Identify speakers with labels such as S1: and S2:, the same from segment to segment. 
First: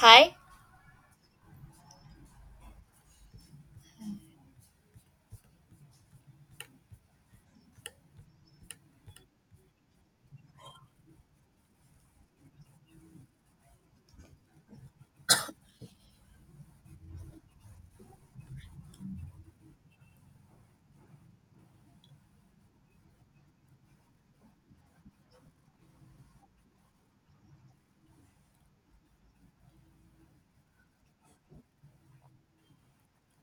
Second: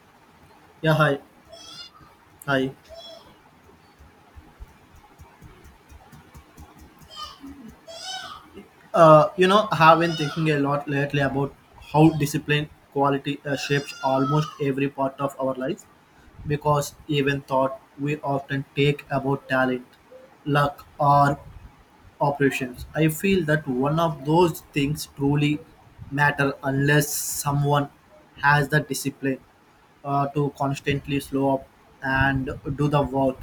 S1: Hi.
S2: Yeah, hi. Hi. I have been thinking a lot lately about how discipline quality shapes almost every part of our life because even thought we often take about talent, luck, or operations. I feel that one of those things truly matter unless someone has the discipline to constantly slow up and do the work.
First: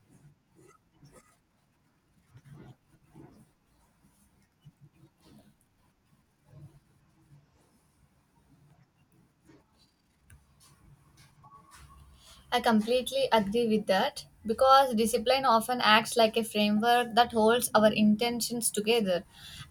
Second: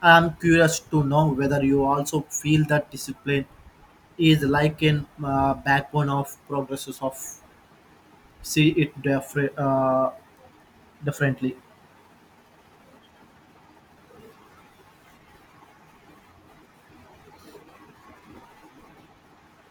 S2: I'm curious to know whether you also feel that discipline is like an backbone of progresses of see it differently
S1: I completely agree with that because discipline often acts like a framework that holds our intentions together.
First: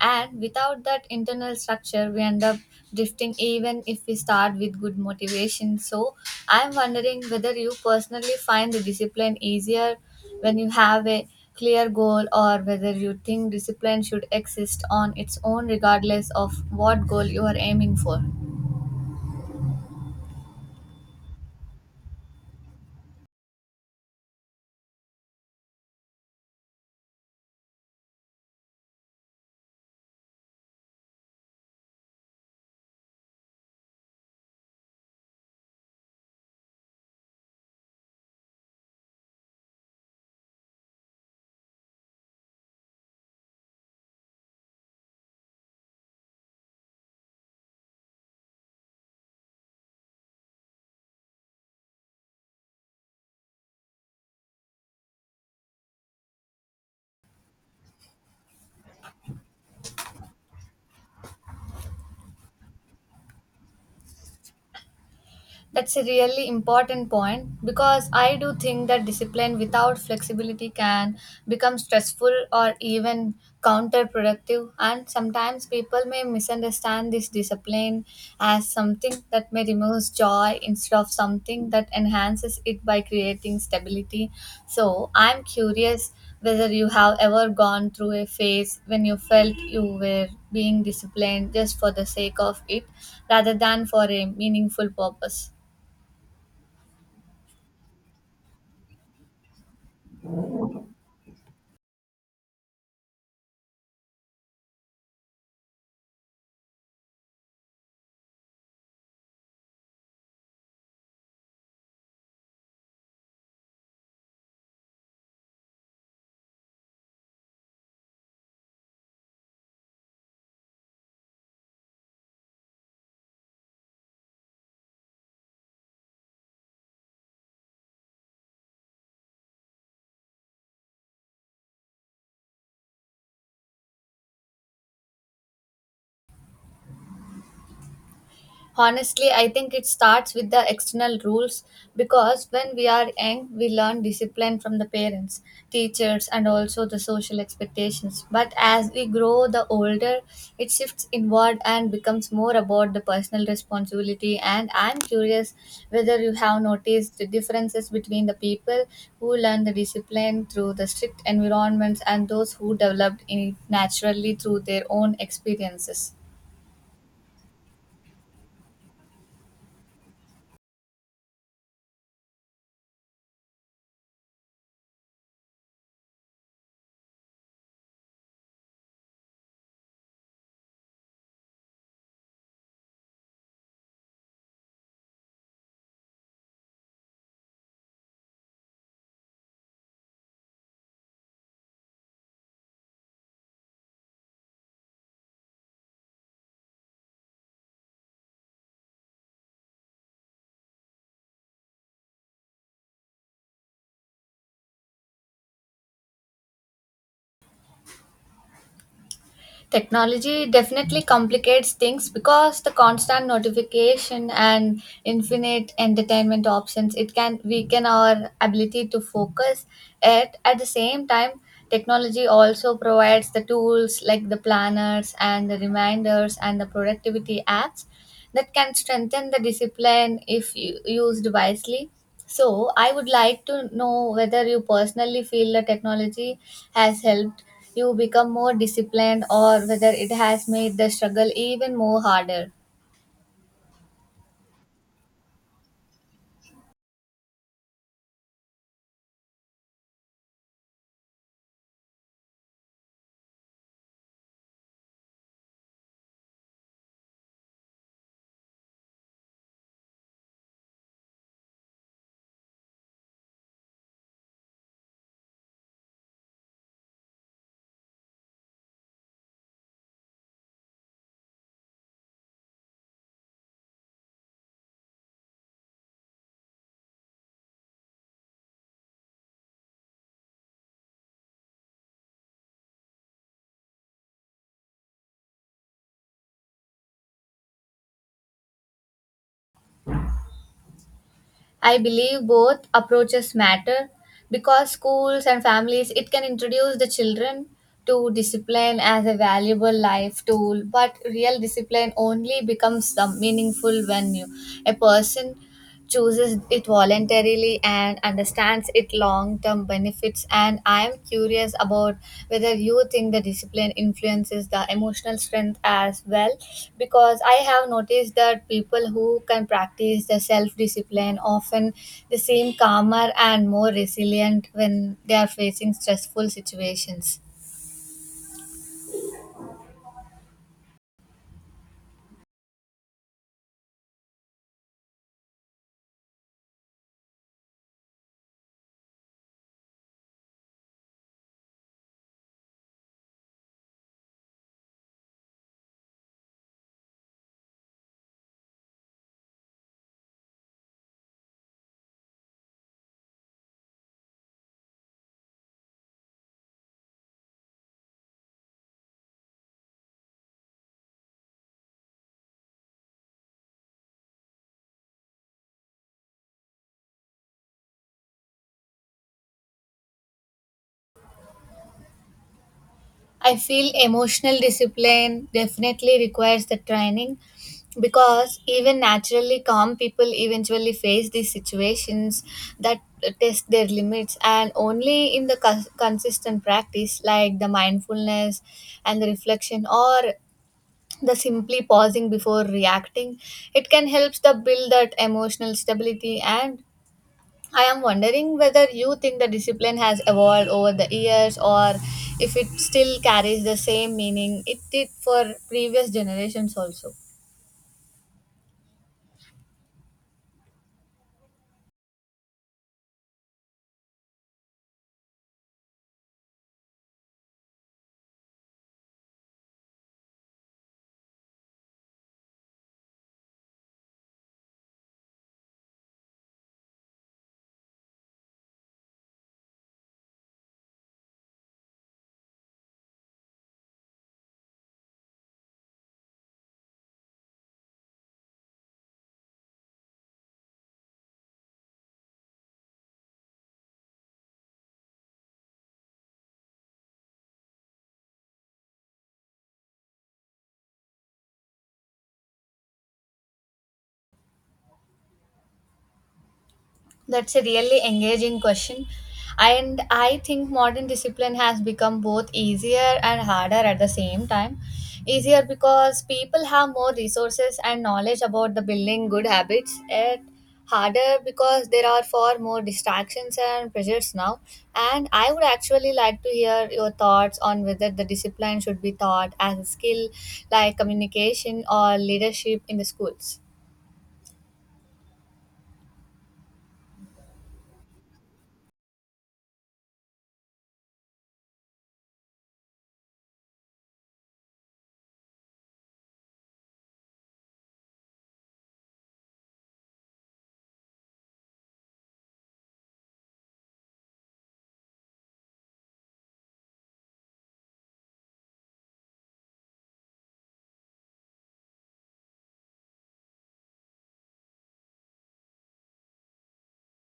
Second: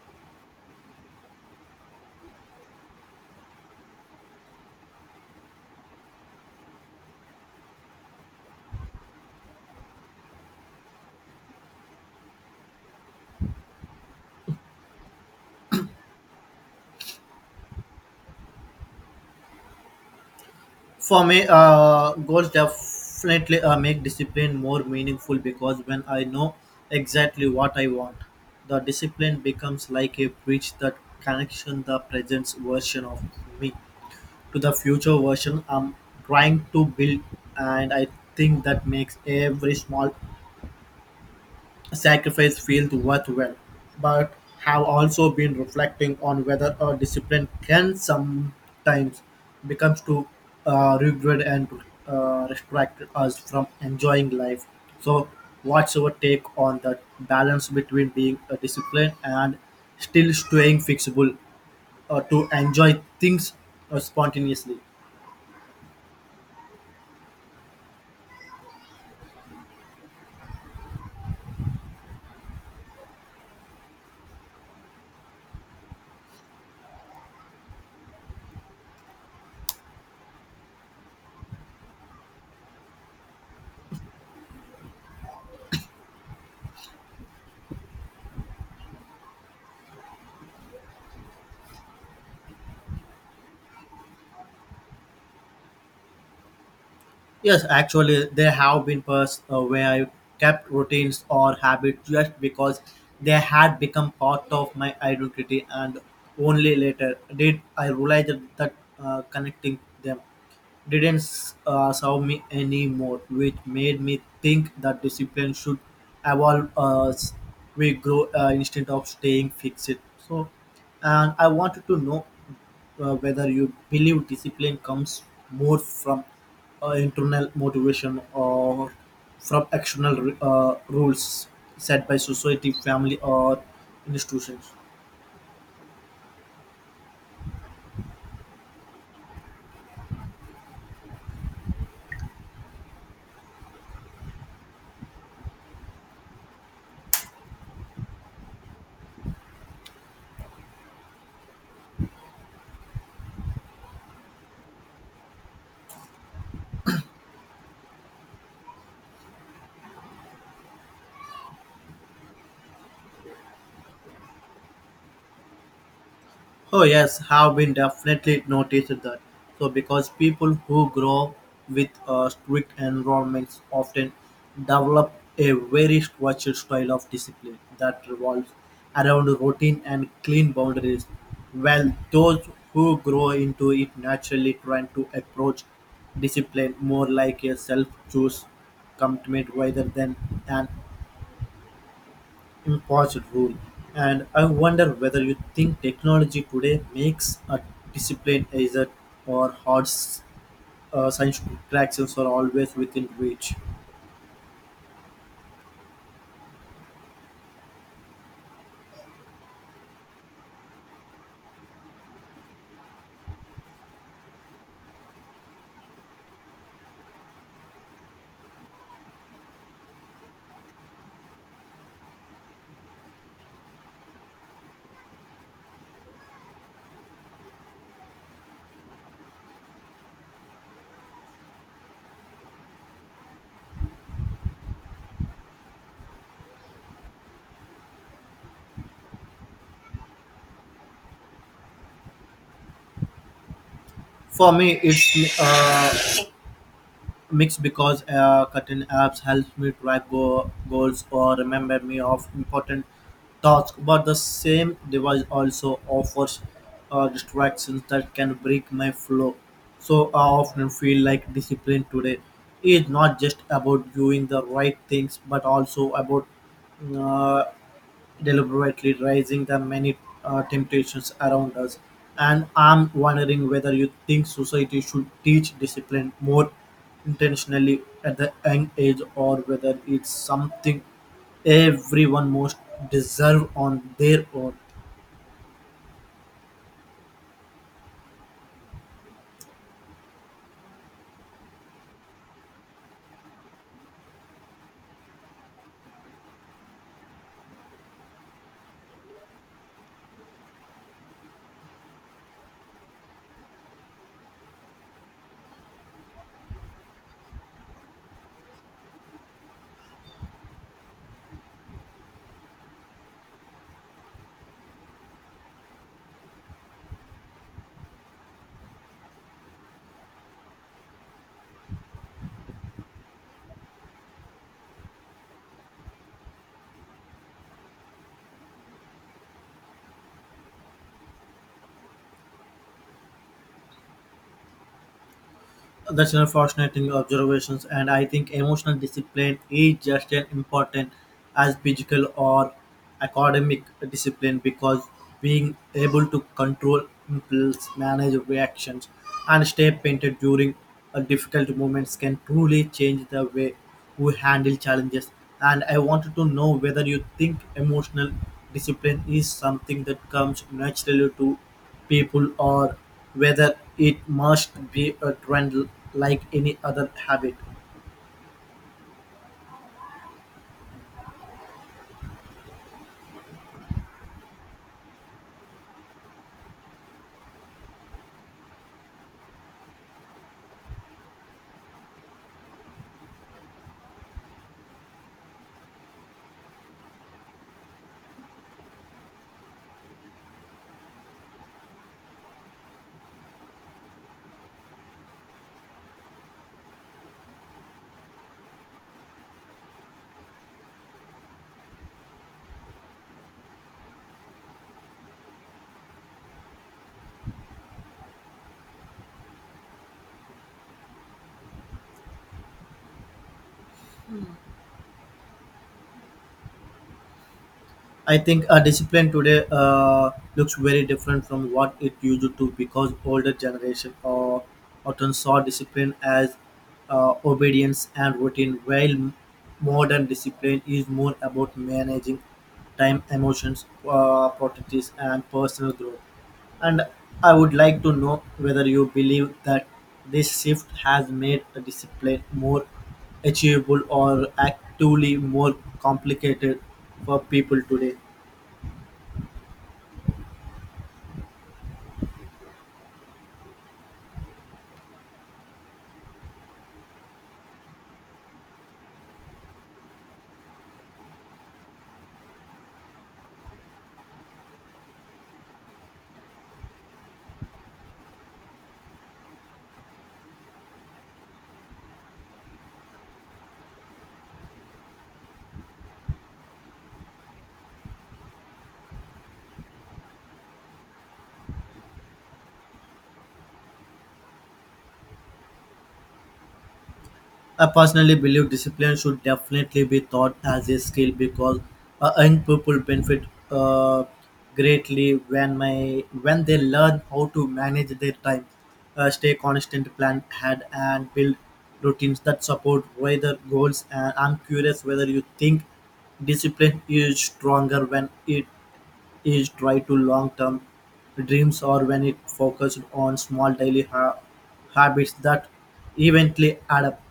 S1: And without that internal structure, we end up drifting even if we start with good motivation. So, I'm wondering whether you personally find the discipline easier when you have a clear goal or whether you think discipline should exist on its own regardless of what goal you are aiming for.
S2: for me goals definitely make discipline more meaningful because when I know exactly what I want the discipline becomes like a bridge that connection the present version of me to the future version I'm trying to build, and I think that makes every small sacrifice field worthwhile, but have also been reflecting on whether a discipline can sometimes becomes too rigid and restrict us from enjoying life. So, what's your take on the balance between being a discipline and still staying flexible to enjoy things spontaneously?
S1: That's a really important point because I do think that discipline without flexibility can become stressful or even counterproductive. And sometimes people may misunderstand this discipline as something that may remove joy instead of something that enhances it by creating stability. So I'm curious whether you have ever gone through a phase when you felt you were being disciplined just for the sake of it rather than for a meaningful purpose.
S2: Yes, actually, there have been periods where I kept routines or habits just because they had become part of my identity, and only later did I realize that connecting them didn't serve me anymore, which made me think that discipline should evolve as we grow instead of staying fixed. So, and I wanted to know whether you believe discipline comes more from internal motivation or from external rules set by society, family, or institutions.
S1: Honestly, I think it starts with the external rules because when we are young, we learn discipline from the parents, teachers, and also the social expectations. But as we grow, the older it shifts inward and becomes more about the personal responsibility. And I'm curious whether you have noticed the differences between the people who learn the discipline through the strict environments and those who developed it naturally through their own experiences.
S2: Oh yes, have been definitely noticed that. So because people who grow with strict environments often develop a very structured style of discipline that revolves around routine and clean boundaries, while those who grow into it naturally tend to approach discipline more like a self-choose commitment rather than an imposed rule. And I wonder whether you think technology today makes a discipline either or hard science corrections are always within reach.
S1: Technology definitely complicates things because the constant notification and infinite entertainment options it can weaken our ability to focus. Yet at the same time, technology also provides the tools like the planners and the reminders and the productivity apps that can strengthen the discipline if used wisely. So, I would like to know whether you personally feel the technology has helped you become more disciplined or whether it has made the struggle even more harder.
S2: For me, it's mix because cutting apps helps me track goals or remember me of important tasks, but the same device also offers distractions that can break my flow, so I often feel like discipline today is not just about doing the right things but also about uh, deliberately raising the many temptations around us. And I'm wondering whether you think society should teach discipline more intentionally at the young age or whether it's something everyone most deserve on their own.
S1: I believe both approaches matter because schools and families it can introduce the children to discipline as a valuable life tool, but real discipline only becomes some meaningful when you, a person, chooses it voluntarily and understands its long term benefits. And I am curious about whether you think the discipline influences the emotional strength as well, because I have noticed that people who can practice the self discipline often they seem calmer and more resilient when they are facing stressful situations.
S2: That's a fascinating observations, and I think emotional discipline is just as important as physical or academic discipline because being able to control impulse, manage reactions, and stay painted during a difficult moments can truly change the way we handle challenges. And I wanted to know whether you think emotional discipline is something that comes naturally to people or whether it must be a trend like any other habit.
S1: I feel emotional discipline definitely requires the training because even naturally calm people eventually face these situations that test their limits, and only in the consistent practice like the mindfulness and the reflection or the simply pausing before reacting it can help the build that emotional stability. And I am wondering whether you think the discipline has evolved over the years or if it still carries the same meaning it did for previous generations also.
S2: I think a discipline today looks very different from what it used to because older generation or often saw discipline as obedience and routine, while modern discipline is more about managing time, emotions, priorities, and personal growth. And I would like to know whether you believe that this shift has made the discipline more achievable or actually more complicated for people today.
S1: That's a really engaging question. And I think modern discipline has become both easier and harder at the same time. Easier because people have more resources and knowledge about the building good habits. It harder because there are far more distractions and pressures now. And I would actually like to hear your thoughts on whether the discipline should be taught as a skill like communication or leadership in the schools.
S2: I personally believe discipline should definitely be taught as a skill because young people benefit uh, greatly when my when they learn how to manage their time, stay constant, plan ahead, and build routines that support wider goals. And I'm curious whether you think discipline is stronger when it is tied to long-term dreams or when it focused on small daily habits that eventually add up.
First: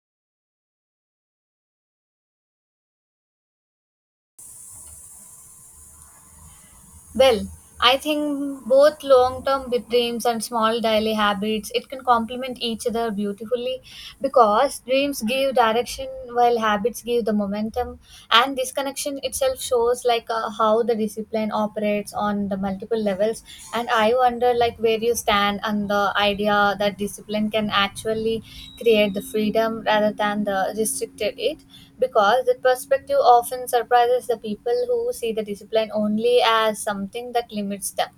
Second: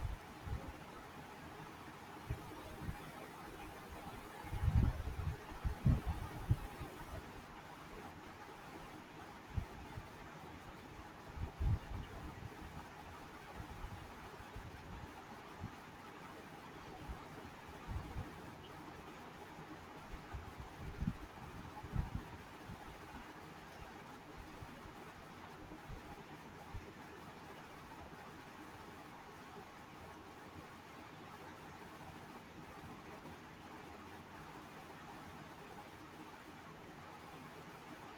S1: Well, I think both long-term bit dreams and small daily habits it can complement each other beautifully, because dreams give direction while habits give the momentum, and this connection itself shows like how the discipline operates on the multiple levels. And I wonder like where you stand on the idea that discipline can actually create the freedom rather than the restricted it, because the perspective often surprises the people who see the discipline only as something that limits them.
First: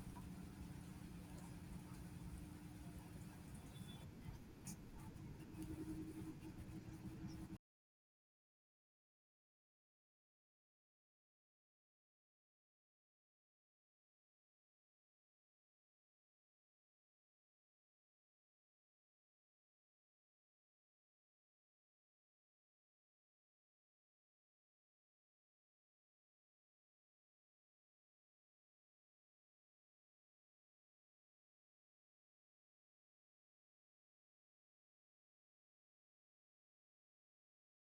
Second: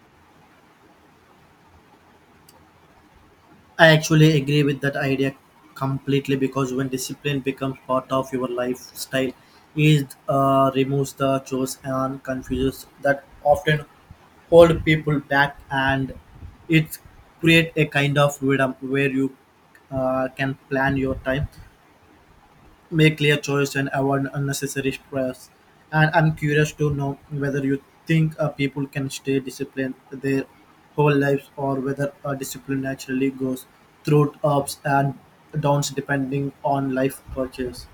S2: I actually agree with that idea completely because when discipline becomes part of your lifestyle, it removes the chores and confuses that often hold people back, and it create a kind of freedom where you can plan your time, make clear choice and avoid unnecessary stress, and I'm curious to know whether you think people can stay disciplined their whole lives or whether discipline naturally goes through ups and downs depending on life purchase.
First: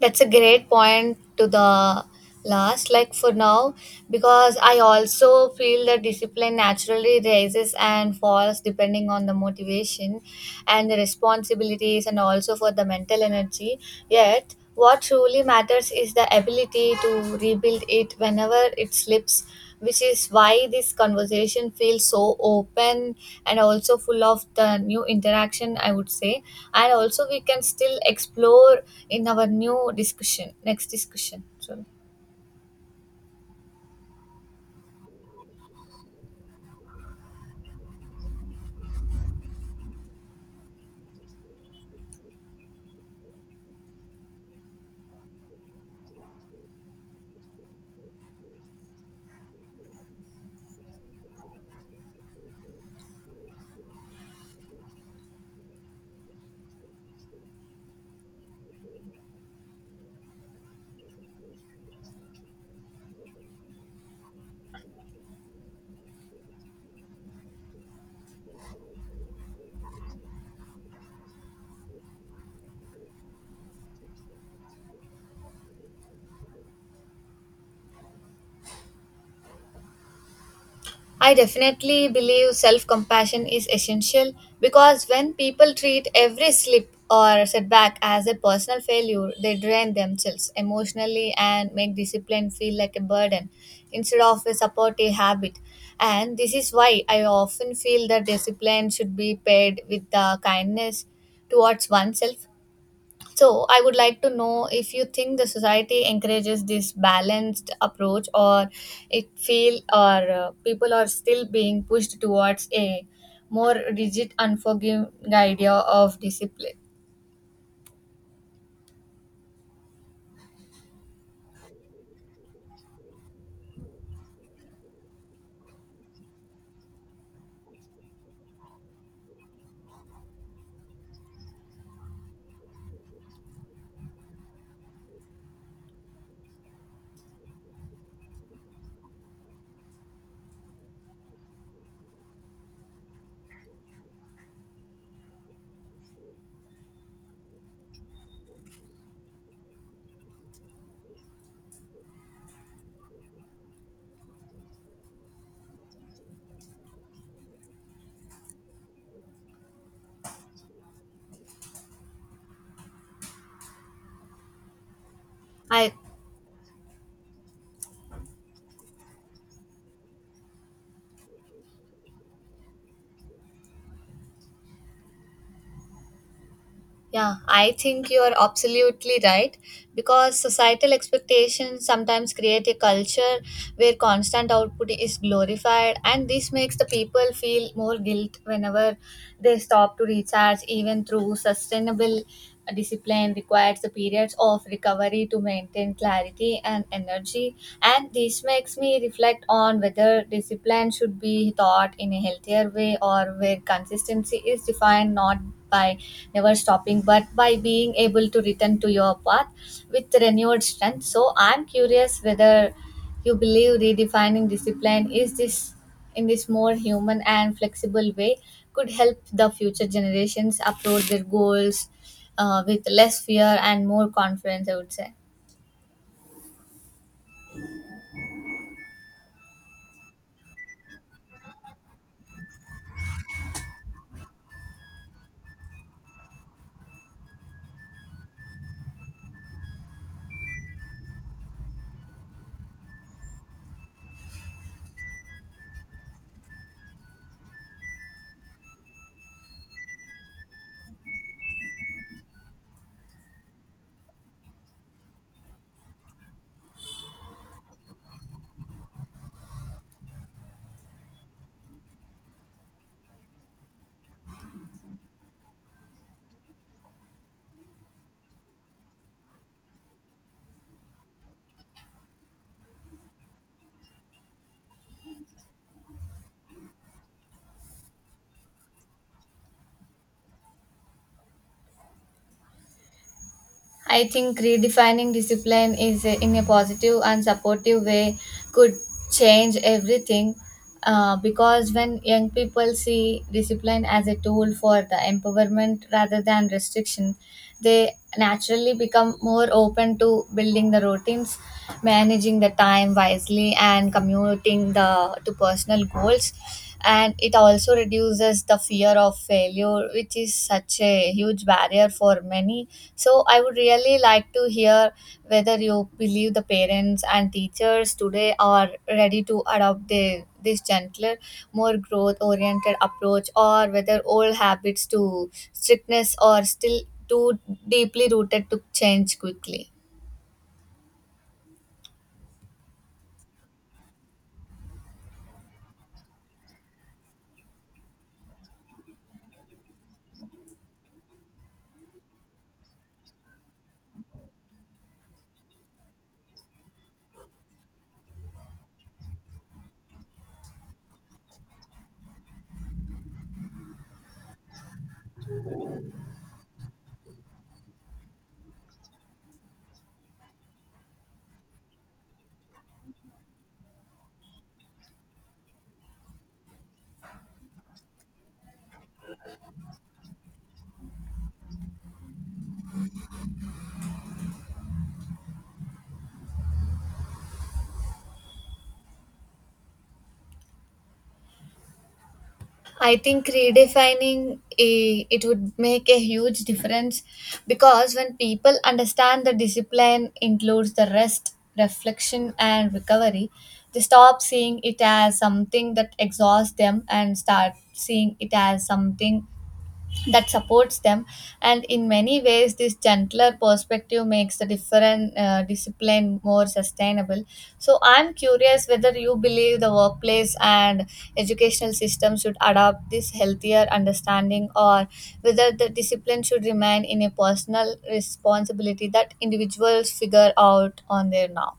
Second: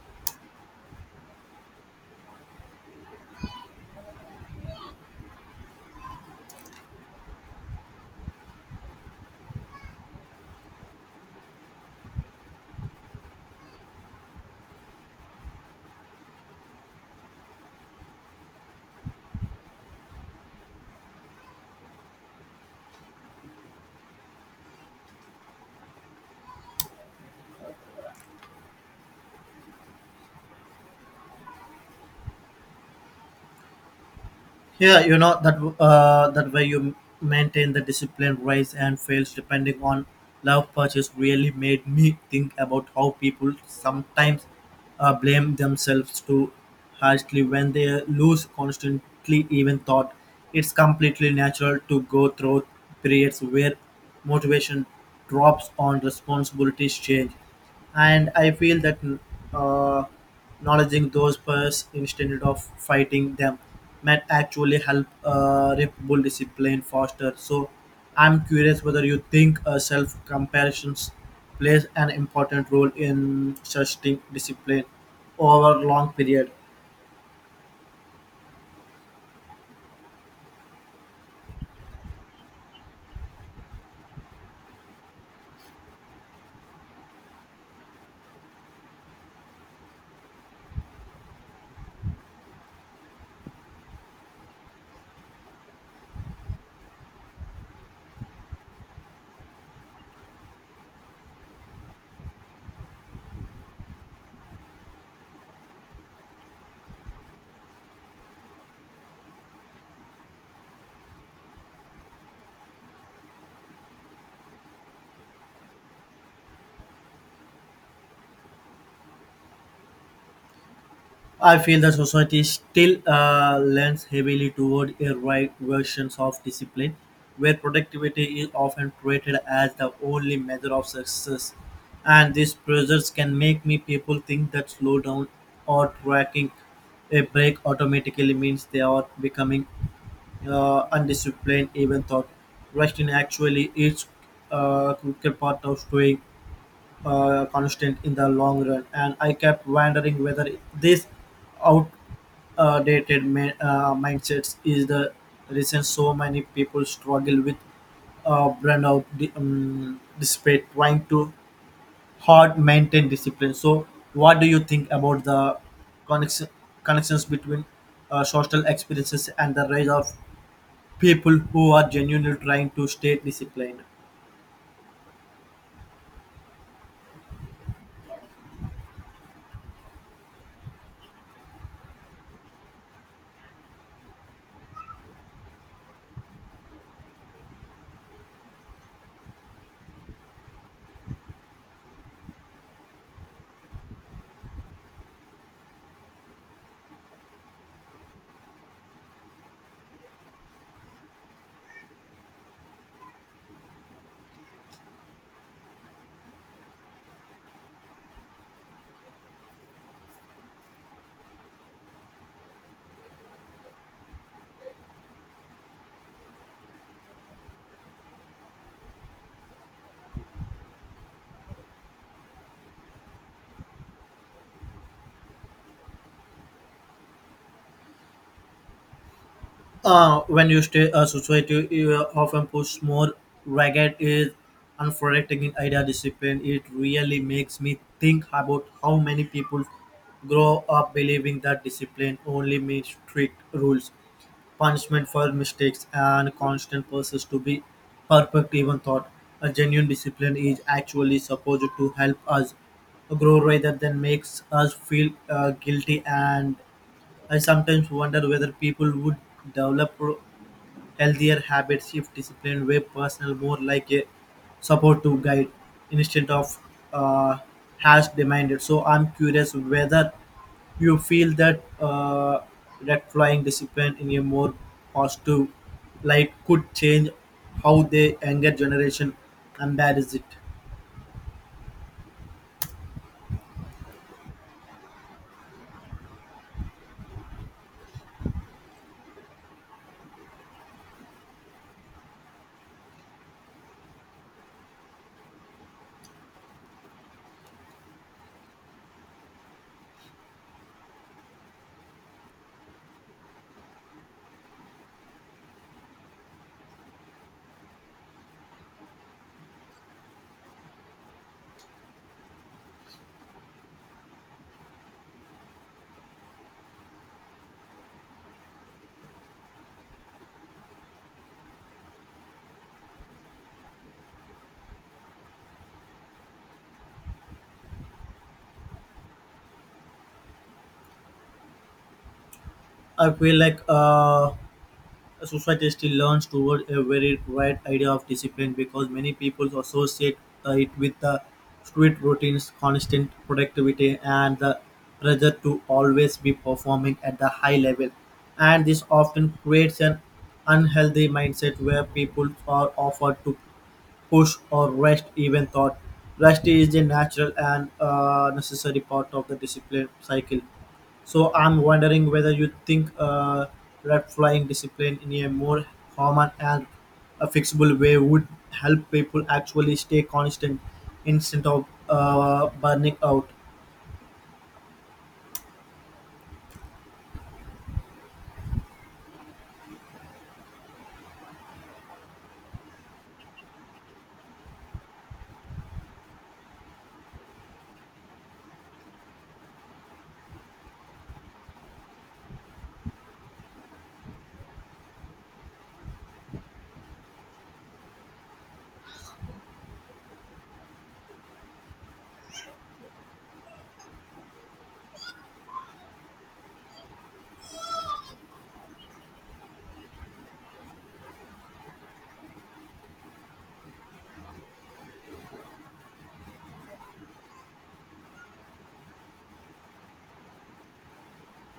S1: That's a great point to the last, like for now, because I also feel that discipline naturally rises and falls depending on the motivation and the responsibilities, and also for the mental energy. Yet, what truly matters trust is the ability to rebuild it whenever it slips, which is why this conversation feels so open and also full of the new interaction, I would say. And also, we can still explore in our new discussion, next discussion. So,
S2: Yeah, you know that that way you maintain the discipline, rise and fails depending on love purchase really made me think about how people sometimes blame themselves too harshly when they lose constantly even thought. It's completely natural to go through periods where motivation drops on responsibilities change, and I feel that uh, acknowledging those first instead of fighting them might actually help reputable discipline foster, so I'm curious whether you think self comparisons plays an important role in sustaining discipline over long period.
S1: I definitely believe self compassion is essential because when people treat every slip or setback as a personal failure, they drain themselves emotionally and make discipline feel like a burden instead of a supportive habit. And this is why I often feel that discipline should be paired with the kindness towards oneself. So, I would like to know if you think the society encourages this balanced approach, or it feel or people are still being pushed towards a more rigid, unforgiving idea of discipline.
S2: I feel the society still lends heavily toward a right versions of discipline, where productivity is often treated as the only measure of success. And these pressures can make me people think that slow down or tracking a break automatically means they are becoming undisciplined. Even thought resting actually is a quicker part of staying constant in the long run. And I kept wondering whether this out dated mindsets is the reason so many people struggle with burnout despite trying to hard maintain discipline. So, what do you think about the
S1: I
S2: connection, connections between social experiences and the rise of people who are genuinely trying to stay disciplined?
S1: Yeah, I think you are absolutely right, because societal expectations sometimes create a culture where constant output is glorified, and this makes the people feel more guilt whenever they stop to recharge, even through sustainable discipline requires the periods of recovery to maintain clarity and energy. And this makes me reflect on whether discipline should be taught in a healthier way, or where consistency is defined not by never stopping but by being able to return to your path with renewed strength. So, I'm curious whether you believe redefining discipline is this in this more human and flexible way could help the future generations approach their goals with less fear and more confidence, I would say.
S2: When you stay a society, you often push more ragged is unforgetting idea discipline. It really makes me think about how many people grow up believing that discipline only means strict rules, punishment for mistakes, and constant pursuit to be perfect. Even thought a genuine discipline is actually supposed to help us grow rather than makes us feel guilty, and I sometimes wonder whether people would develop healthier habits shift discipline where personal more like a support to guide instead of uh, has demanded, so I'm curious whether you feel that that flying discipline in a more positive light could change how the younger generation embraces it.
S1: I think redefining discipline is in a positive and supportive way could change everything, because when young people see discipline as a tool for the empowerment rather than restriction, they naturally become more open to building the routines, managing the time wisely, and commuting the to personal goals. And it also reduces the fear of failure, which is such a huge barrier for many. So I would really like to hear whether you believe the parents and teachers today are ready to adopt the, this gentler, more growth oriented approach, or whether old habits to strictness are still too deeply rooted to change quickly.
S2: I feel like a society still learns toward a very wide idea of discipline because many people associate it with the strict routines, constant productivity, and the pressure to always be performing at the high level. And this often creates an unhealthy mindset where people are offered to push or rest even thought. Rest is a natural and necessary part of the discipline cycle. So I'm wondering whether you think red flying discipline in a more common and a fixable way would help people actually stay constant instead of burning out.
S1: I think redefining it would make a huge difference, because when people understand the discipline includes the rest, reflection, and recovery, they stop seeing it as something that exhausts them and start seeing it as something that supports them. And in many ways this gentler perspective makes the different discipline more sustainable. So I'm curious whether you believe the workplace and educational system should adopt this healthier understanding, or whether the discipline should remain in a personal responsibility that individuals figure out on their own.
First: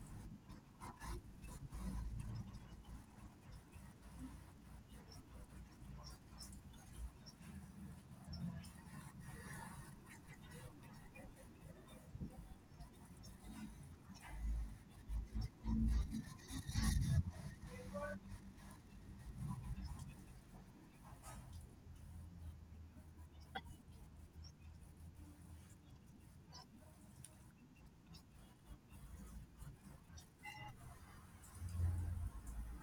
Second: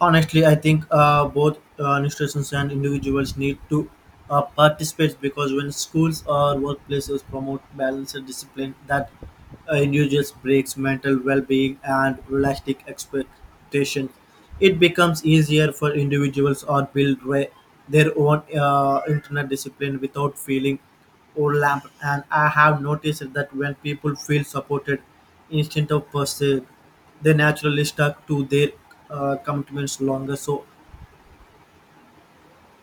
S2: Honestly, I think both institutions and individuals need to participate because when schools or workplaces promote balance and discipline, that individuals breaks mental well-being and realistic expectation, it becomes easier for individuals or build their own internet discipline without feeling or lamp, and I have noticed that when people feel supported instead of pursued, they naturally stuck to their commitments longer. So,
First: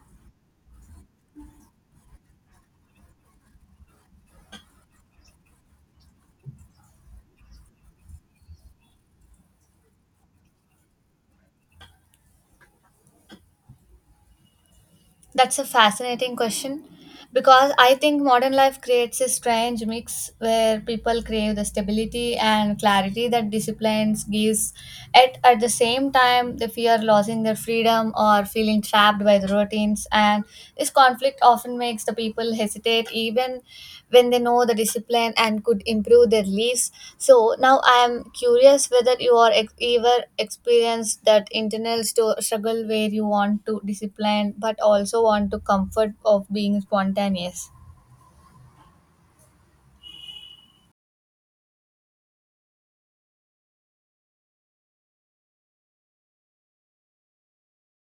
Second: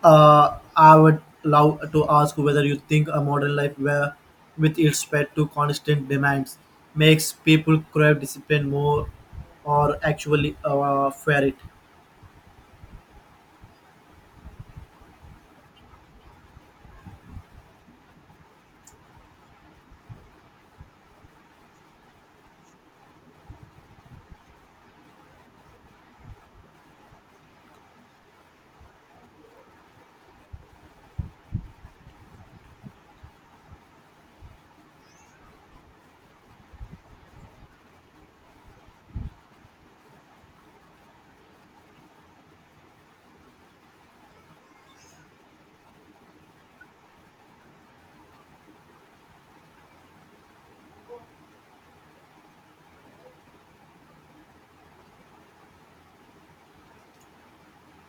S2: I would love to ask whether you think a modern life where, with its pet to constant demands, makes people crave discipline more or actually fear it.
S1: That's a fascinating question because I think modern life creates a strange mix where people crave the stability and clarity that disciplines gives. At the same time, they fear losing their freedom or feeling trapped by the routines, and this conflict often makes the people hesitate even when they know the discipline and could improve their lives. So now I am curious whether you are ever experienced that internal struggle where you want to discipline but also want to comfort of being spontaneous.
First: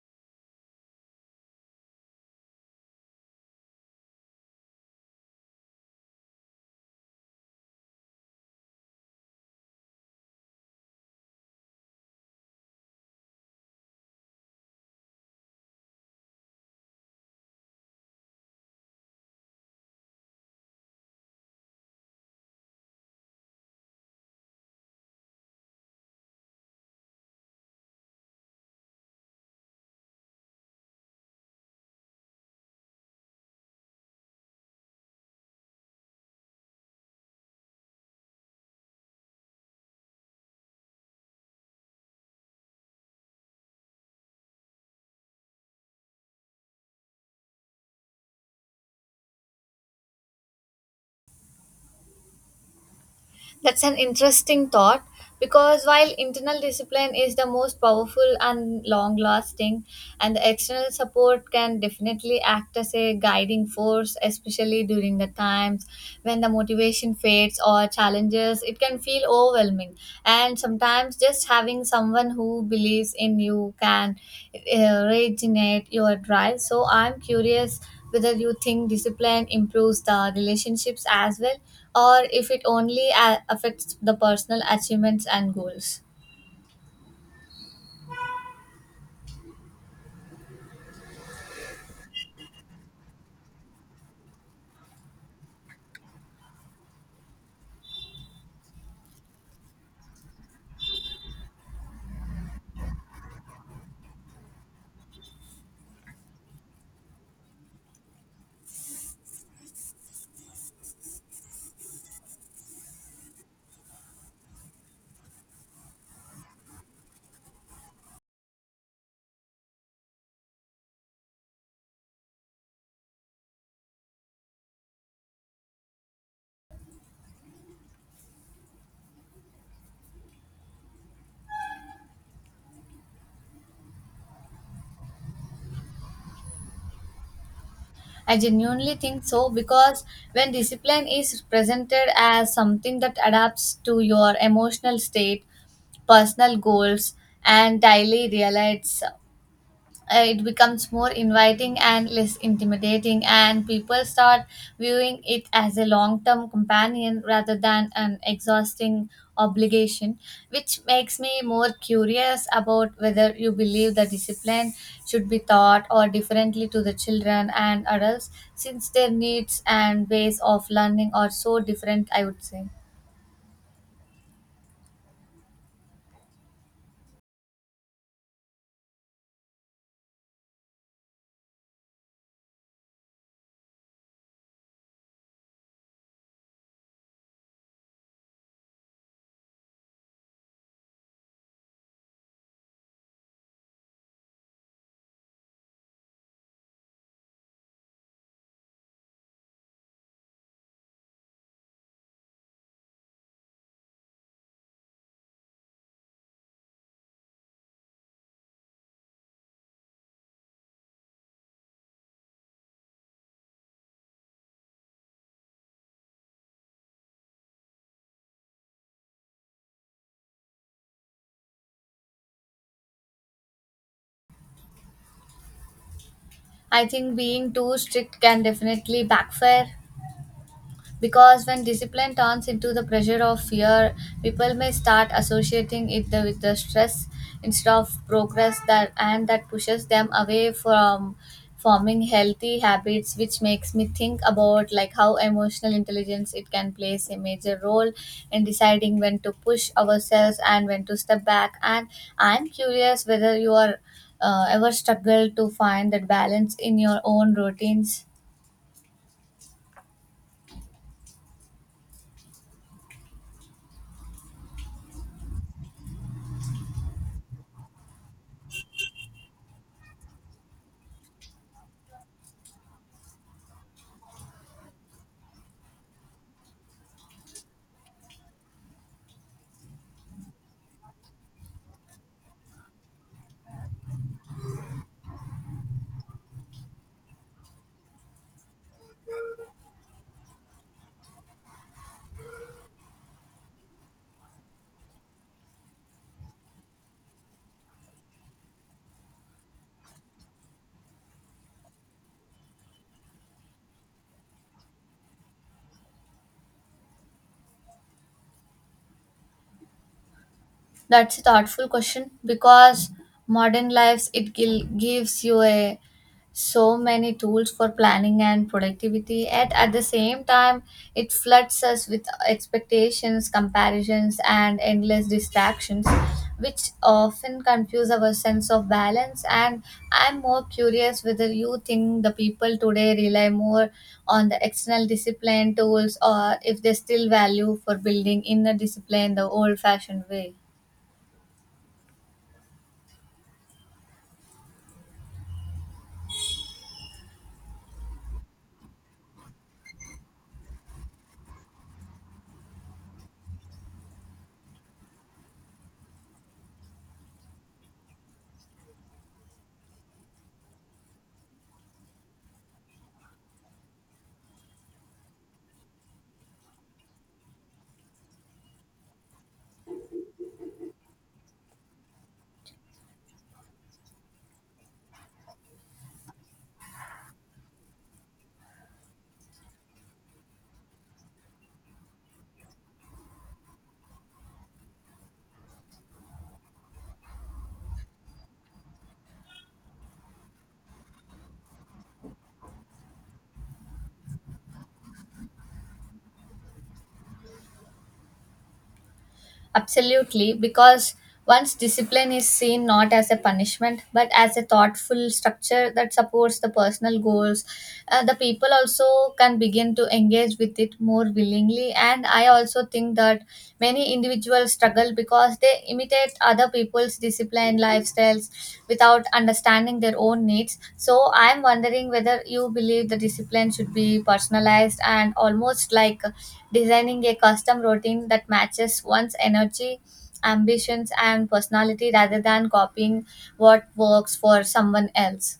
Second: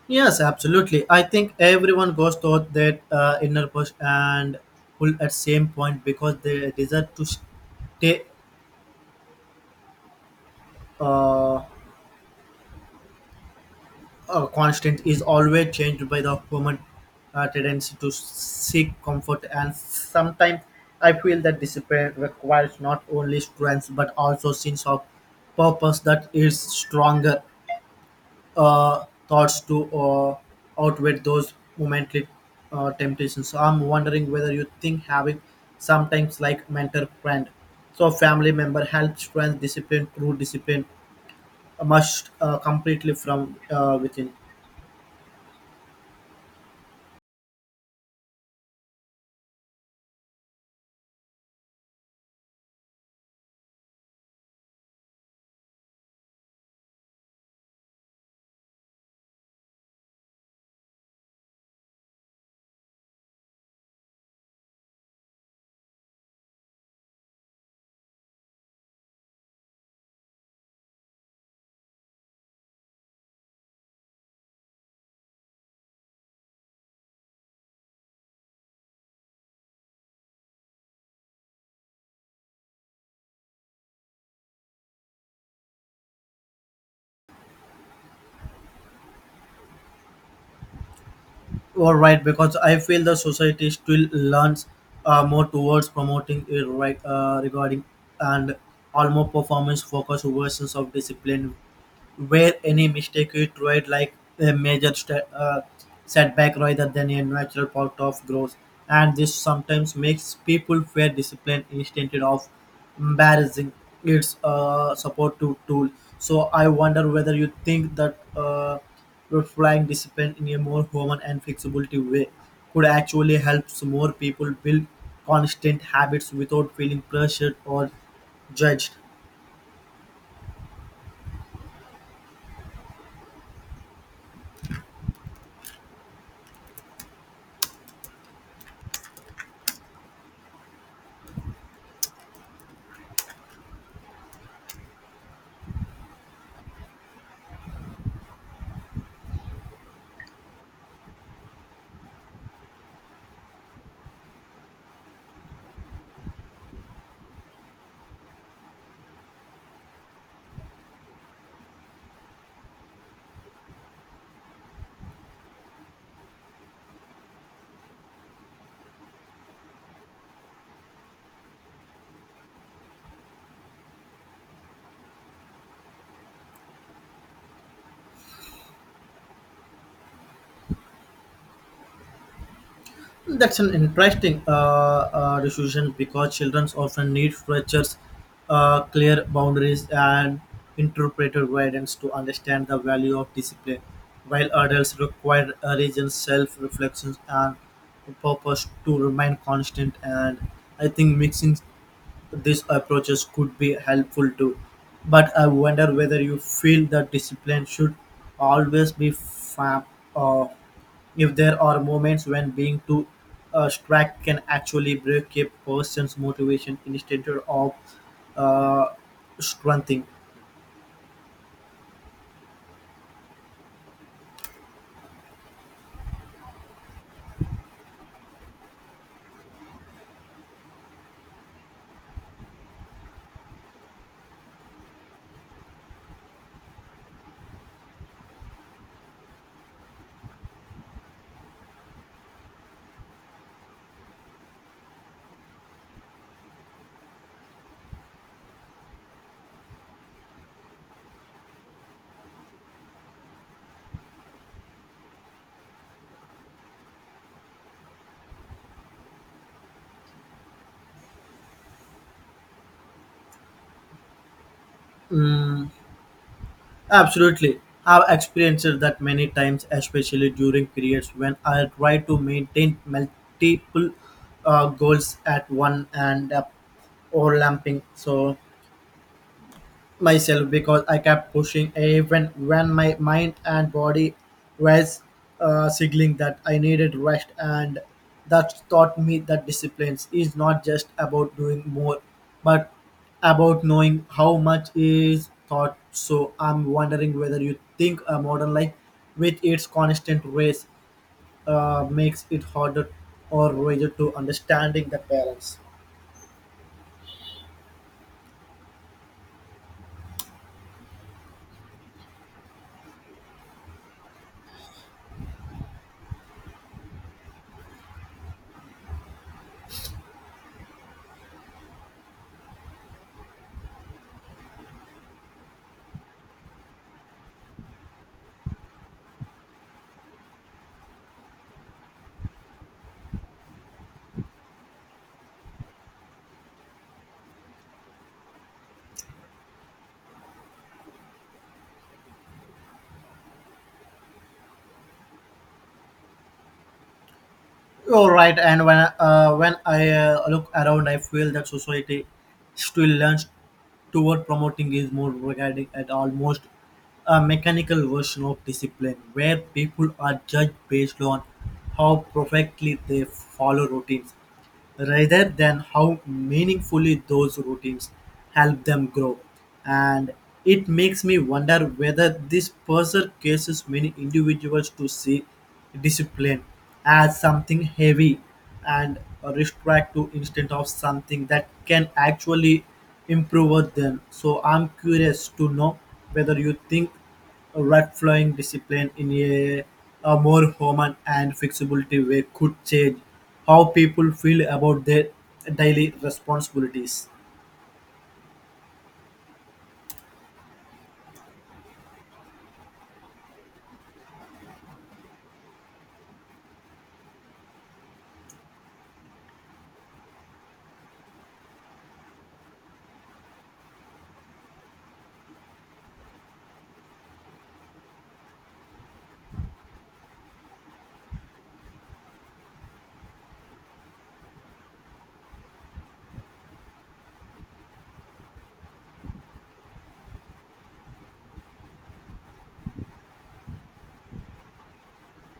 S2: Yes, absolutely. I think everyone goes through that inner push and pull at same point because the desire to stay uh, constant is always changed by the human tendency to seek comfort. And sometimes I feel that discipline requires not only strength but also sense of purpose that is stronger thoughts to outweigh those momentary temptations. So I'm wondering whether you think having sometimes like mentor friend, so a family member helps friends discipline through discipline must completely from within.
S1: That's an interesting thought, because while internal discipline is the most powerful and long lasting, and the external support can definitely act as a guiding force, especially during the times when the motivation fades or challenges, it can feel overwhelming. And sometimes just having someone who believes in you can regenerate your drive. So, I'm curious whether you think discipline improves the relationships as well, or if it only affects the personal achievements and goals.
S2: All right, because I feel the society still learns more towards promoting it right regarding and almost performance focused versions of discipline where any mistake is treated like a major setback rather than a natural part of growth. And this sometimes makes people fear discipline instead of embarrassing its supportive tool. So I wonder whether you think that applying discipline in a more human and flexibility way could actually help some more people build constant habits without feeling pressured or judged.
S1: I genuinely think so, because when discipline is presented as something that adapts to your emotional state, personal goals, and daily realities, it becomes more inviting and less intimidating, and people start viewing it as a long-term companion rather than an exhausting obligation, which makes me more curious about whether you believe the discipline should be taught or differently to the children and adults, since their needs and ways of learning are so different, I would say.
S2: That's an interesting decision because children often need structures, clear boundaries, and interpretive guidance to understand the value of discipline, while adults require a reason, self reflections and purpose to remain constant. And I think mixing these approaches could be helpful too, but I wonder whether you feel that discipline should always be firm or if there are moments when being too strict can actually break a person's motivation instead of uh, strengthening.
S1: I think being too strict can definitely backfire, because when discipline turns into the pressure of fear, people may start associating it with the stress instead of progress that, and that pushes them away from forming healthy habits, which makes me think about like how emotional intelligence it can play a major role in deciding when to push ourselves and when to step back. And I'm curious whether you are ever struggled to find that balance in your own routines.
S2: Mm, absolutely. I've experienced that many times, especially during periods when I try to maintain multiple goals at one and overlapping. So myself because I kept pushing even when my mind and body was signaling that I needed rest. And that taught me that discipline is not just about doing more, but about knowing how much is thought. So I'm wondering whether you think a modern life with its constant race makes it harder or rather to understanding that balance.
S1: That's a thoughtful question, because modern lives it gives you a so many tools for planning and productivity, and at the same time it floods us with expectations, comparisons, and endless distractions, which often confuse our sense of balance. And I'm more curious whether you think the people today rely more on the external discipline tools, or if they still value for building inner discipline the old fashioned way.
S2: You're right, and when I look around, I feel that society still learns toward promoting is more regarding at almost a mechanical version of discipline, where people are judged based on how perfectly they follow routines rather than how meaningfully those routines help them grow. And it makes me wonder whether this pressure causes many individuals to see discipline as something heavy and restrict to instead of something that can actually improve them. So I'm curious to know whether you think right flowing discipline in a more human and flexibility way could change how people feel about their daily responsibilities.
S1: Absolutely, because once discipline is seen not as a punishment but as a thoughtful structure that supports the personal goals, the people also can begin to engage with it more willingly. And I also think that many individuals struggle because they imitate other people's disciplined lifestyles without understanding their own needs. So I'm wondering whether you believe the discipline should be personalized and almost like designing a custom routine that matches one's energy, ambitions, and personality rather than copying what works for someone else.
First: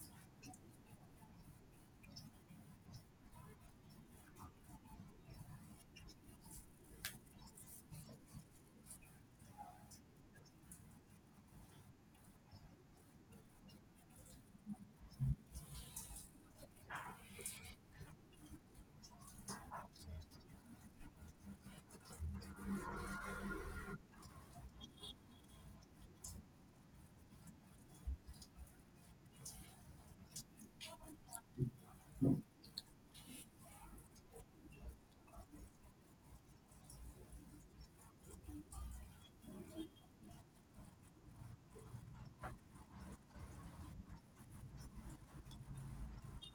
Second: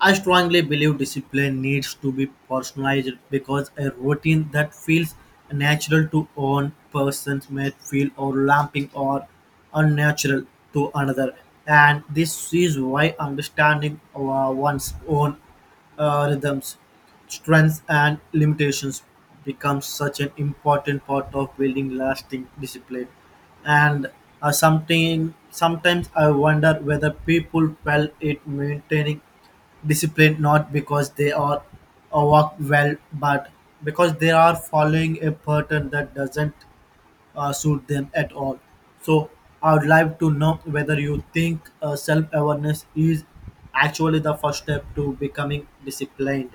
S2: I strongly believe discipline needs to be personalized because a routine that feels natural to one person may feel overlapping or unnatural to another. And this is why understanding one's own rhythms, strengths, and limitations becomes such an important part of building lasting discipline. And something sometimes I wonder whether people felt it maintaining disciplined not because they are work well, but because they are following a pattern that doesn't suit them at all. So I would like to know whether you think self-awareness is actually the first step to becoming disciplined.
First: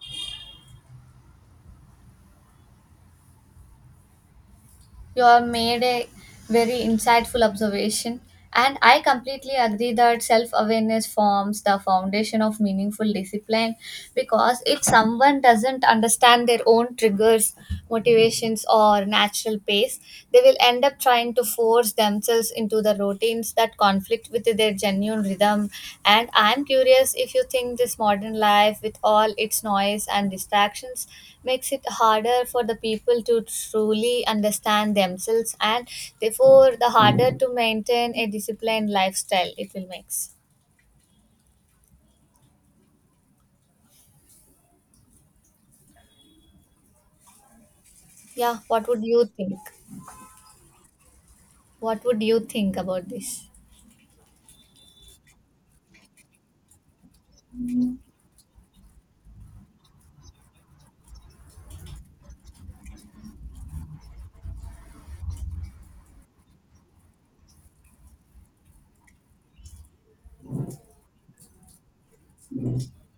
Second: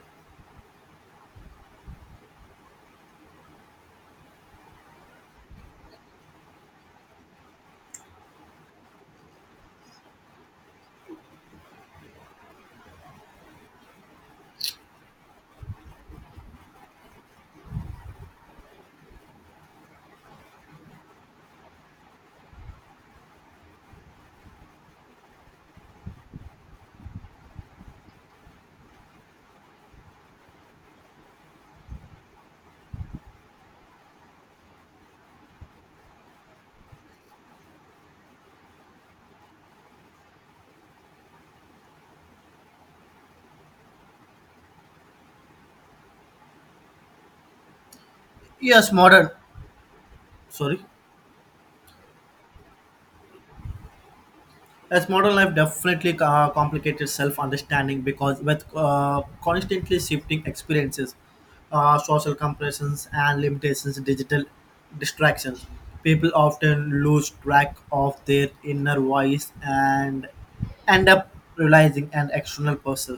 S1: You have made a very insightful observation, and I completely agree that self awareness forms the foundation of meaningful discipline because if someone doesn't understand their own triggers, motivations, or natural pace, they will end up trying to force themselves into to the routines that conflict with their genuine rhythm. And I'm curious if you think this modern life, with all its noise and distractions, makes it harder for the people to truly understand themselves and therefore the harder to maintain a disciplined lifestyle it will makes. Yeah, what
S2: Yes,
S1: would you
S2: modern.
S1: think?
S2: Sorry.
S1: What would you think about this?
S2: As modern life definitely complicated self-understanding because with constantly shifting experiences, social comparisons and limitations, digital distractions, people often lose track of their inner voice and end up realizing an external person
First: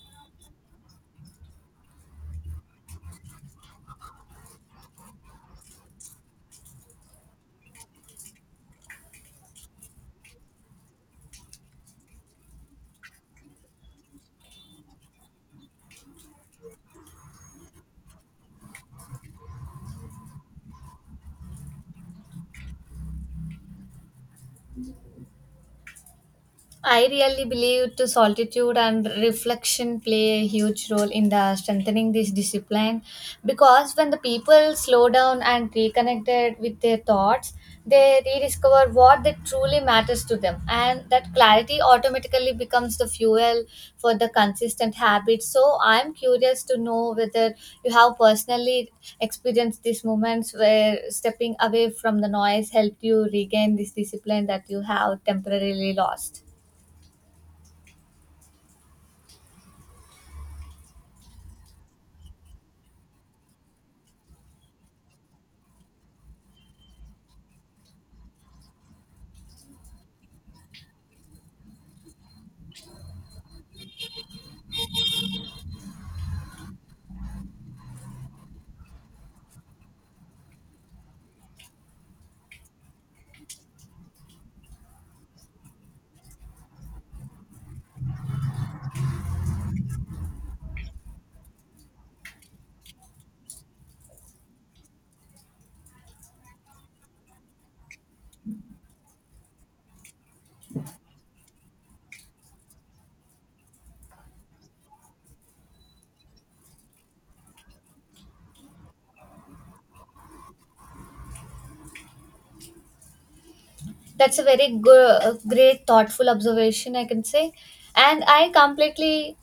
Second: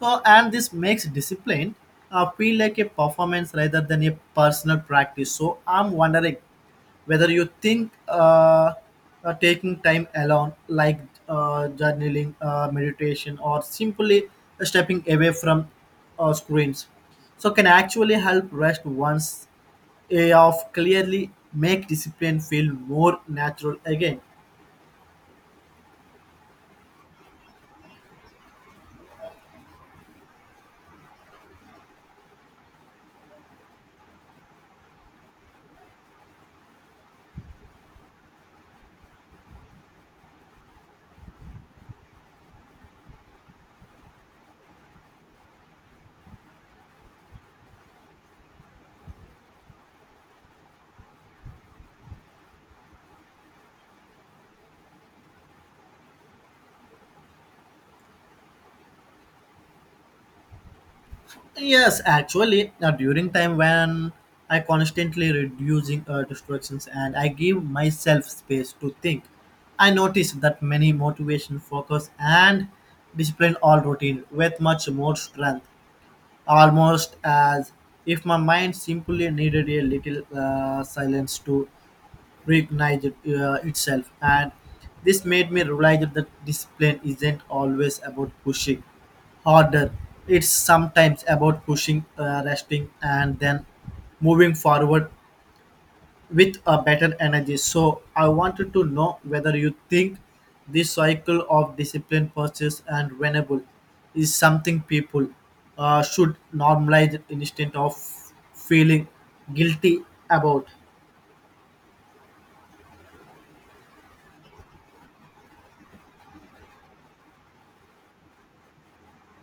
S2: and this makes discipline feel like a performance rather than a personal practice. So I'm wondering whether you think taking time alone, like journaling, meditation, or simply stepping away from screens, so can actually help rest once off clearly make discipline feel more natural again.
S1: I really believe to solitude and reflection play a huge role in the strengthening this discipline because when the people slow down and reconnected with their thoughts, they rediscover what that truly matters to them, and that clarity automatically becomes the fuel for the consistent habits. So I'm curious to know whether you have personally experienced these moments where stepping away from the noise helped you regain this discipline that you have temporarily lost.
S2: Yes, actually, during time when I constantly reducing distractions and I give myself space to think, I notice that many motivation, focus, and discipline all routine with much more strength, almost as if my mind simply needed a little silence to recognized itself, and this made me realize that discipline isn't always about pushing harder. It's sometimes about pushing resting and then moving forward with a better energy. So I wanted to know whether you think this cycle of discipline purchase and renewable is something people should normalize instead of feeling guilty about.
S1: That's a very good, great, thoughtful observation, I can say. And I completely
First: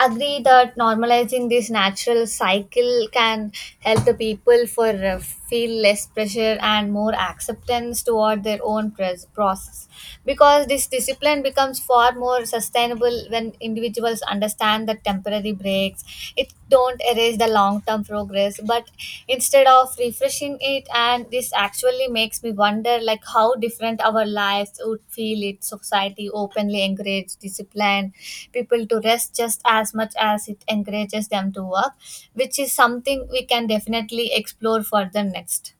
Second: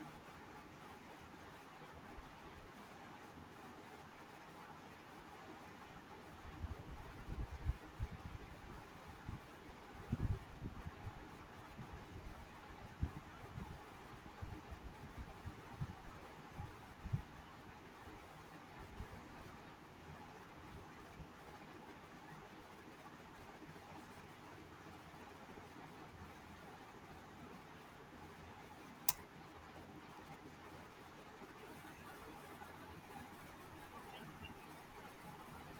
S1: agree that normalizing this natural cycle can help the people for feel less pressure and more acceptance toward their own process, because this discipline becomes far more sustainable when individuals understand that temporary breaks it don't erase the long term progress but instead of refreshing it. And this actually makes me wonder like how different our lives would feel if society openly encouraged discipline people to rest just as much as it encourages them to work, which is something we can definitely explore further next.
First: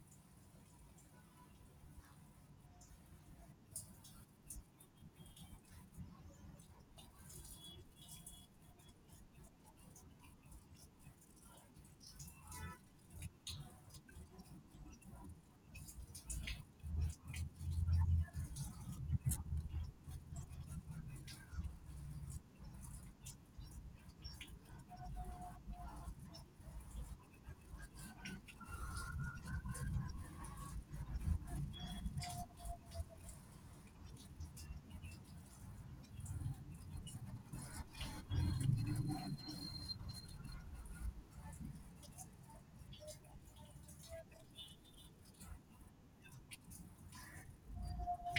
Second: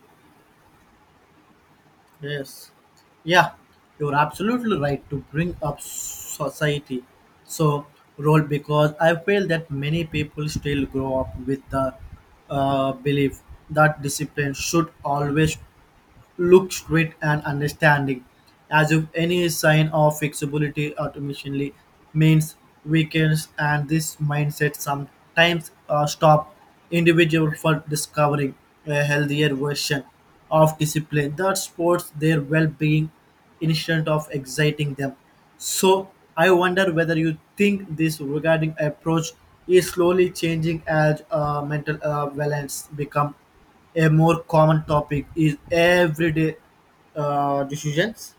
S2: Yes. Yeah, you're absolutely right to bring up society. So role because I feel that many people still grow up with the belief that discipline should always look straight and understanding, as if any sign of fixability automatically means weakness, and this mindset sometimes stop individual for discovering a healthier version of discipline that supports their well-being instead of exciting them. So I wonder whether you think this regarding approach is slowly changing as mental balance become a more common topic is everyday decisions.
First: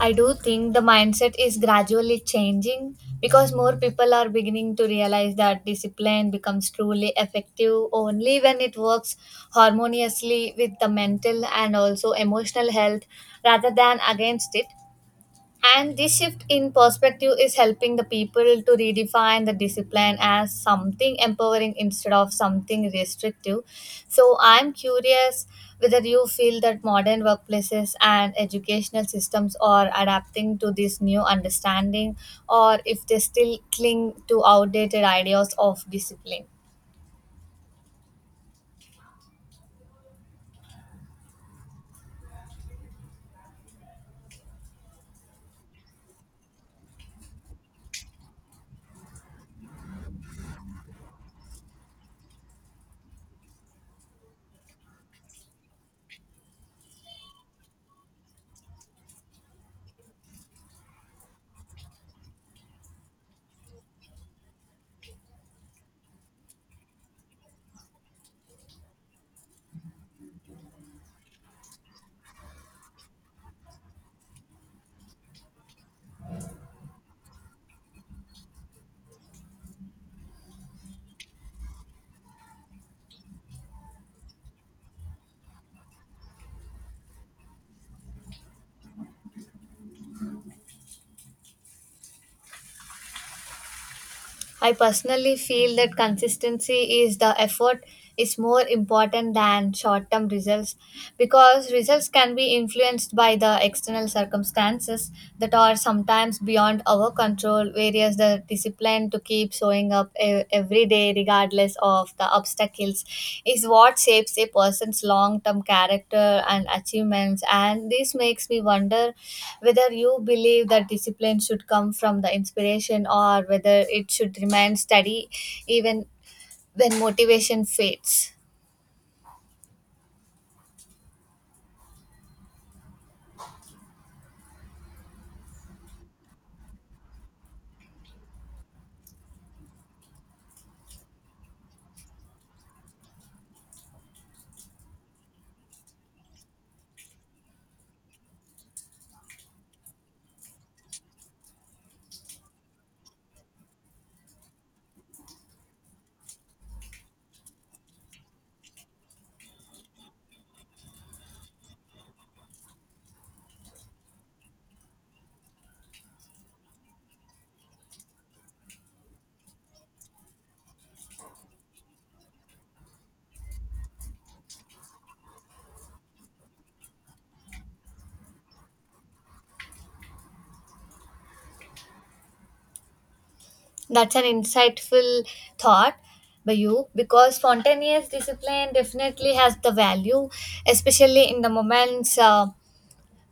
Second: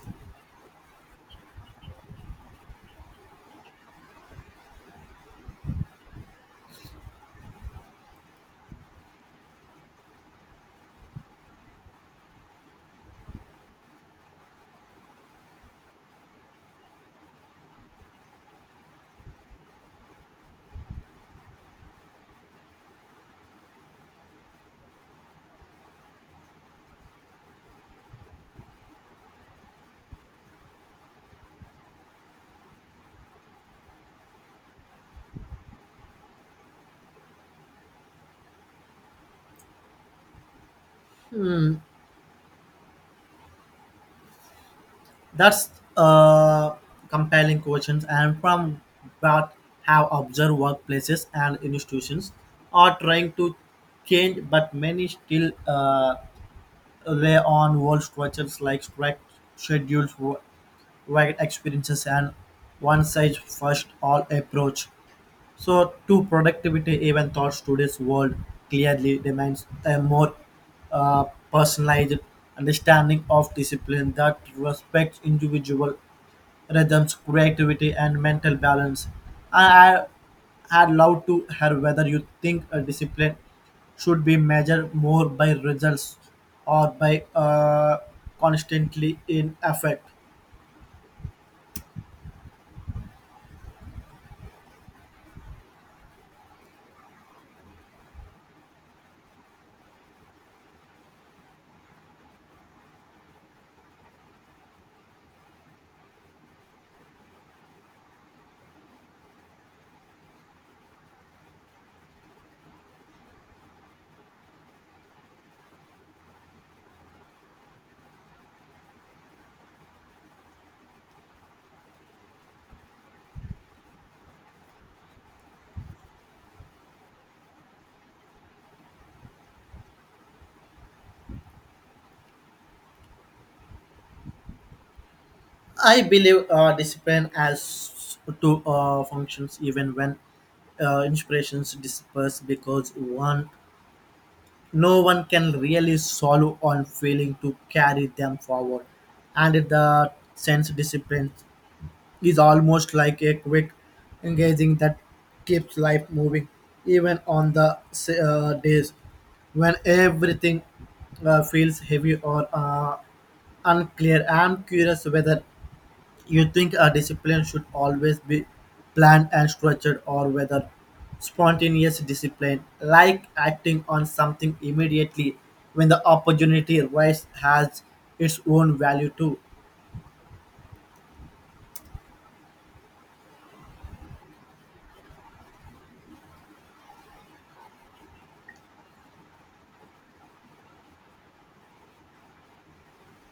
S1: I do think the mindset is gradually changing because more people are beginning to realize that discipline becomes truly effective only when it works harmoniously with the mental and also emotional health rather than against it. And this shift in perspective is helping the people to redefine the discipline as something empowering instead of something restrictive. So I'm curious whether you feel that modern workplaces and educational systems are adapting to this new understanding, or if they still cling to outdated ideas of discipline.
S2: That's uh, compelling questions, and from that have observed workplaces and institutions are trying to change, but many still rely on old structures like strict schedules, work experiences, and one size first all approach. So, to productivity, even though today's world clearly demands a more uh, personalized understanding of discipline that respects individual rhythms, creativity, and mental balance. I I had loved to hear whether you think a discipline should be measured more by results or by constantly in effect.
S1: I personally feel that consistency is the effort is more important than short term results, because results can be influenced by the external circumstances that are sometimes beyond our control, whereas the discipline to keep showing up every day, regardless of the obstacles, is what shapes a person's long term character and achievements. And this makes me wonder whether you believe that discipline should come from the inspiration, or whether it should remain steady even when motivation fades.
S2: I believe discipline has to functions even when inspirations disperse because one no one can really solve on failing to carry them forward, and the sense discipline is almost like a quick engaging that keeps life moving even on the days when everything feels heavy or unclear. I'm curious whether you think a discipline should always be planned and structured, or whether spontaneous discipline, like acting on something immediately when the opportunity arises, has its own value too.
S1: That's an insightful thought by you, because spontaneous discipline definitely has the value, especially in the moments.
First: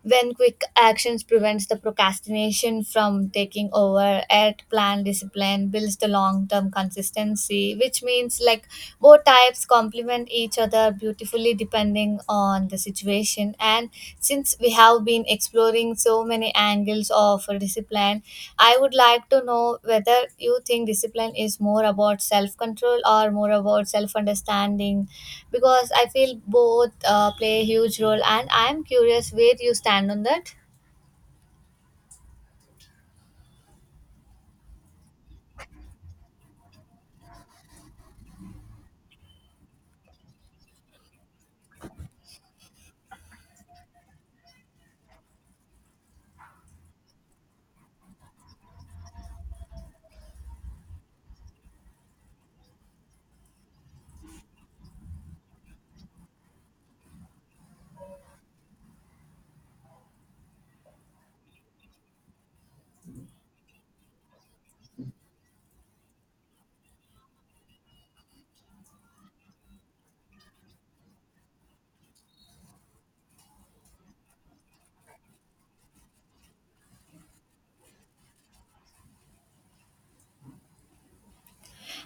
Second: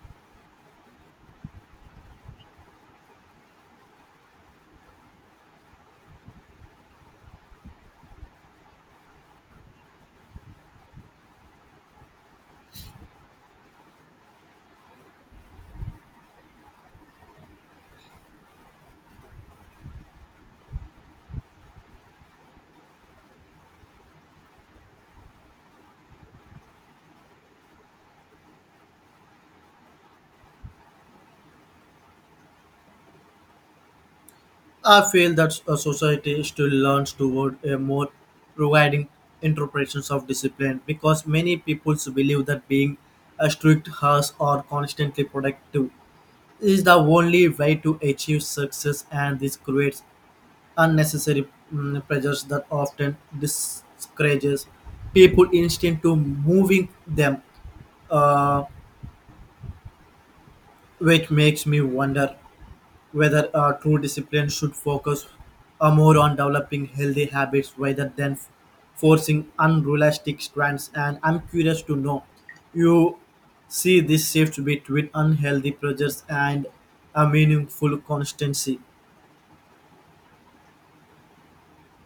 S1: When quick actions prevents the procrastination from taking over at plan discipline builds the long term consistency, which means like both types complement each other beautifully depending on the situation. And since we have been exploring so many angles of discipline, I would like to know whether you think discipline is more about self control or more about self understanding, because I feel both play a huge role, and I'm curious where you stand on that.
S2: I feel that a society still learns toward a more providing interpretations of discipline because many people believe that being a strict harsh or constantly productive is the only way to achieve success, and this creates unnecessary pressures that often discourages people instinct to moving them, uh, which makes me wonder whether true discipline should focus more on developing healthy habits rather than forcing unrealistic strands. And I'm curious to know, you see this shift between unhealthy pressures and a meaningful constancy.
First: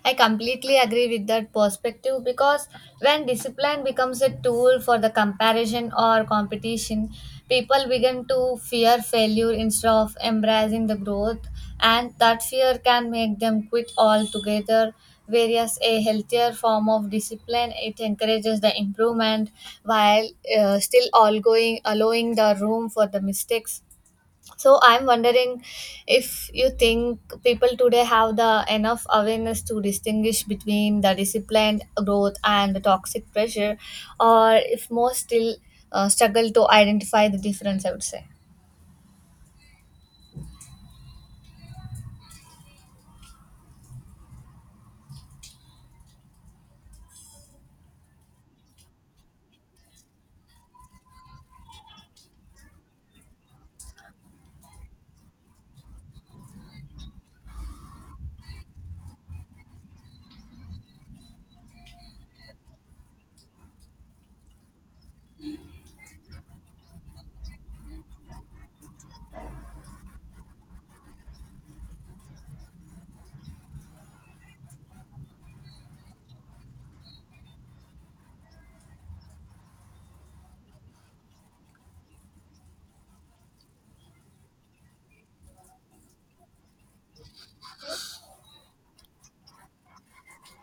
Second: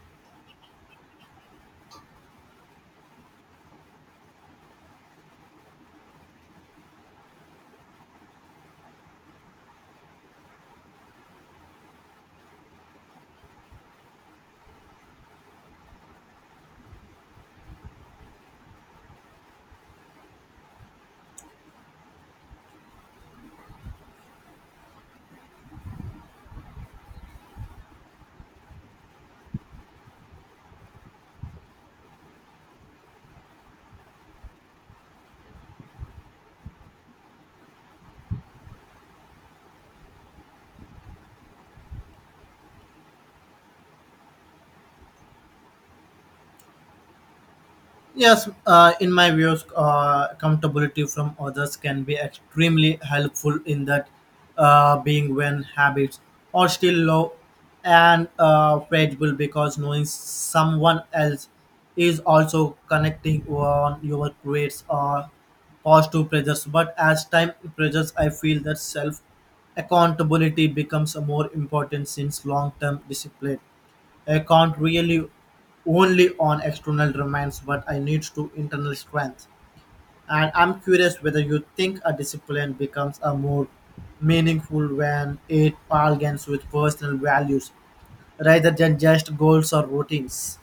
S1: I completely agree with that perspective, because when discipline becomes a tool for the comparison or competition, people begin to fear failure instead of embracing the growth, and that fear can make them quit altogether. Whereas a healthier form of discipline, it encourages the improvement while still all going allowing the room for the mistakes. So I'm wondering if you think people today have the enough awareness to distinguish between the disciplined growth and the toxic pressure, or if most still struggle to identify the difference, I would say.
S2: Yes, in my views, accountability from others can be extremely helpful in that being when habits are still low and fragile because knowing someone else is also connecting on your creates positive pressures. But as time pressures, I feel that self accountability becomes more important since long term discipline I count really only on external demands, but I need to internal strength. And I'm curious whether you think a discipline becomes a more meaningful when it bargains with personal values rather than just goals or routines.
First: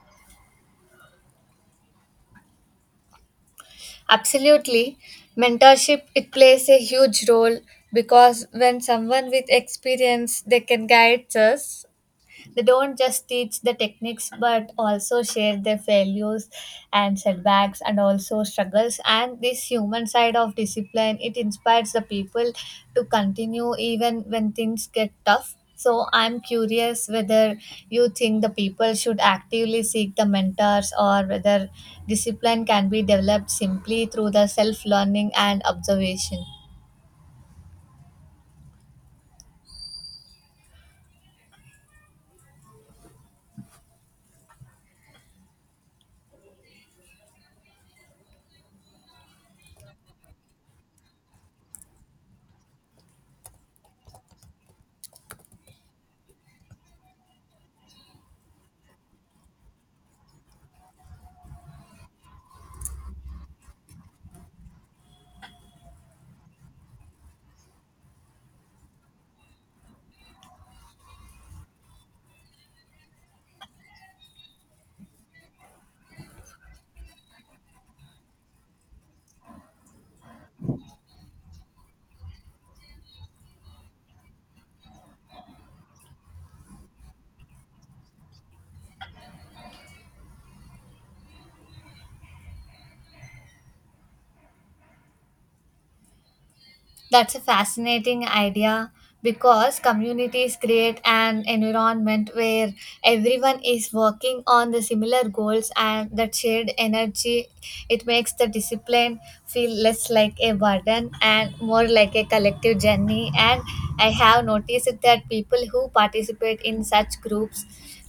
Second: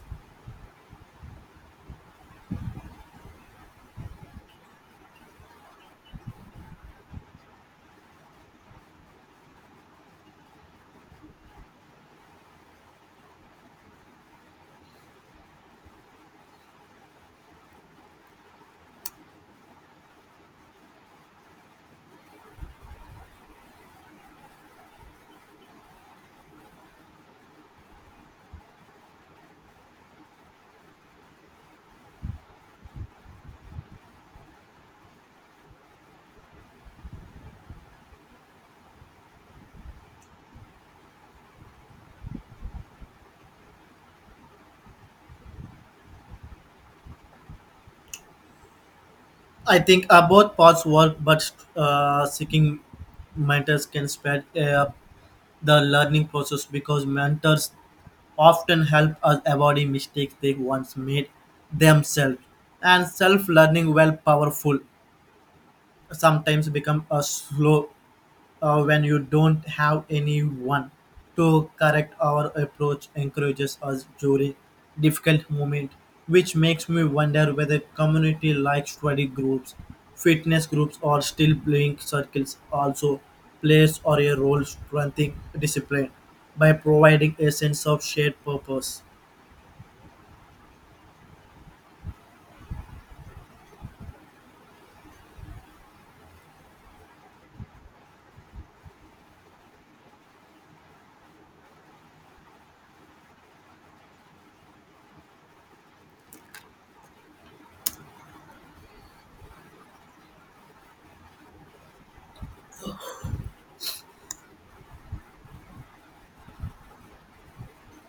S1: Absolutely, mentorship it plays a huge role, because when someone with experience they can guide us. They don't just teach the techniques but also share their failures and setbacks and also struggles. And this human side of discipline, it inspires the people to continue even when things get tough. So I'm curious whether you think the people should actively seek the mentors, or whether discipline can be developed simply through the self learning and observation.
S2: I think both paths work, but seeking mentors can spread the learning process because mentors often help us avoid mistakes they once made themselves. And self-learning, while powerful, sometimes become a slow when you don't have anyone to correct our approach encourages us during difficult moment, which makes me wonder whether community like study groups, fitness groups, or still playing circles also plays or a role strengthening discipline by providing a sense of shared purpose.
S1: That's a fascinating idea, because communities create an environment where everyone is working on the similar goals, and that shared energy it makes the discipline feel less like a burden and more like a collective journey. And I have noticed that people who participate in such groups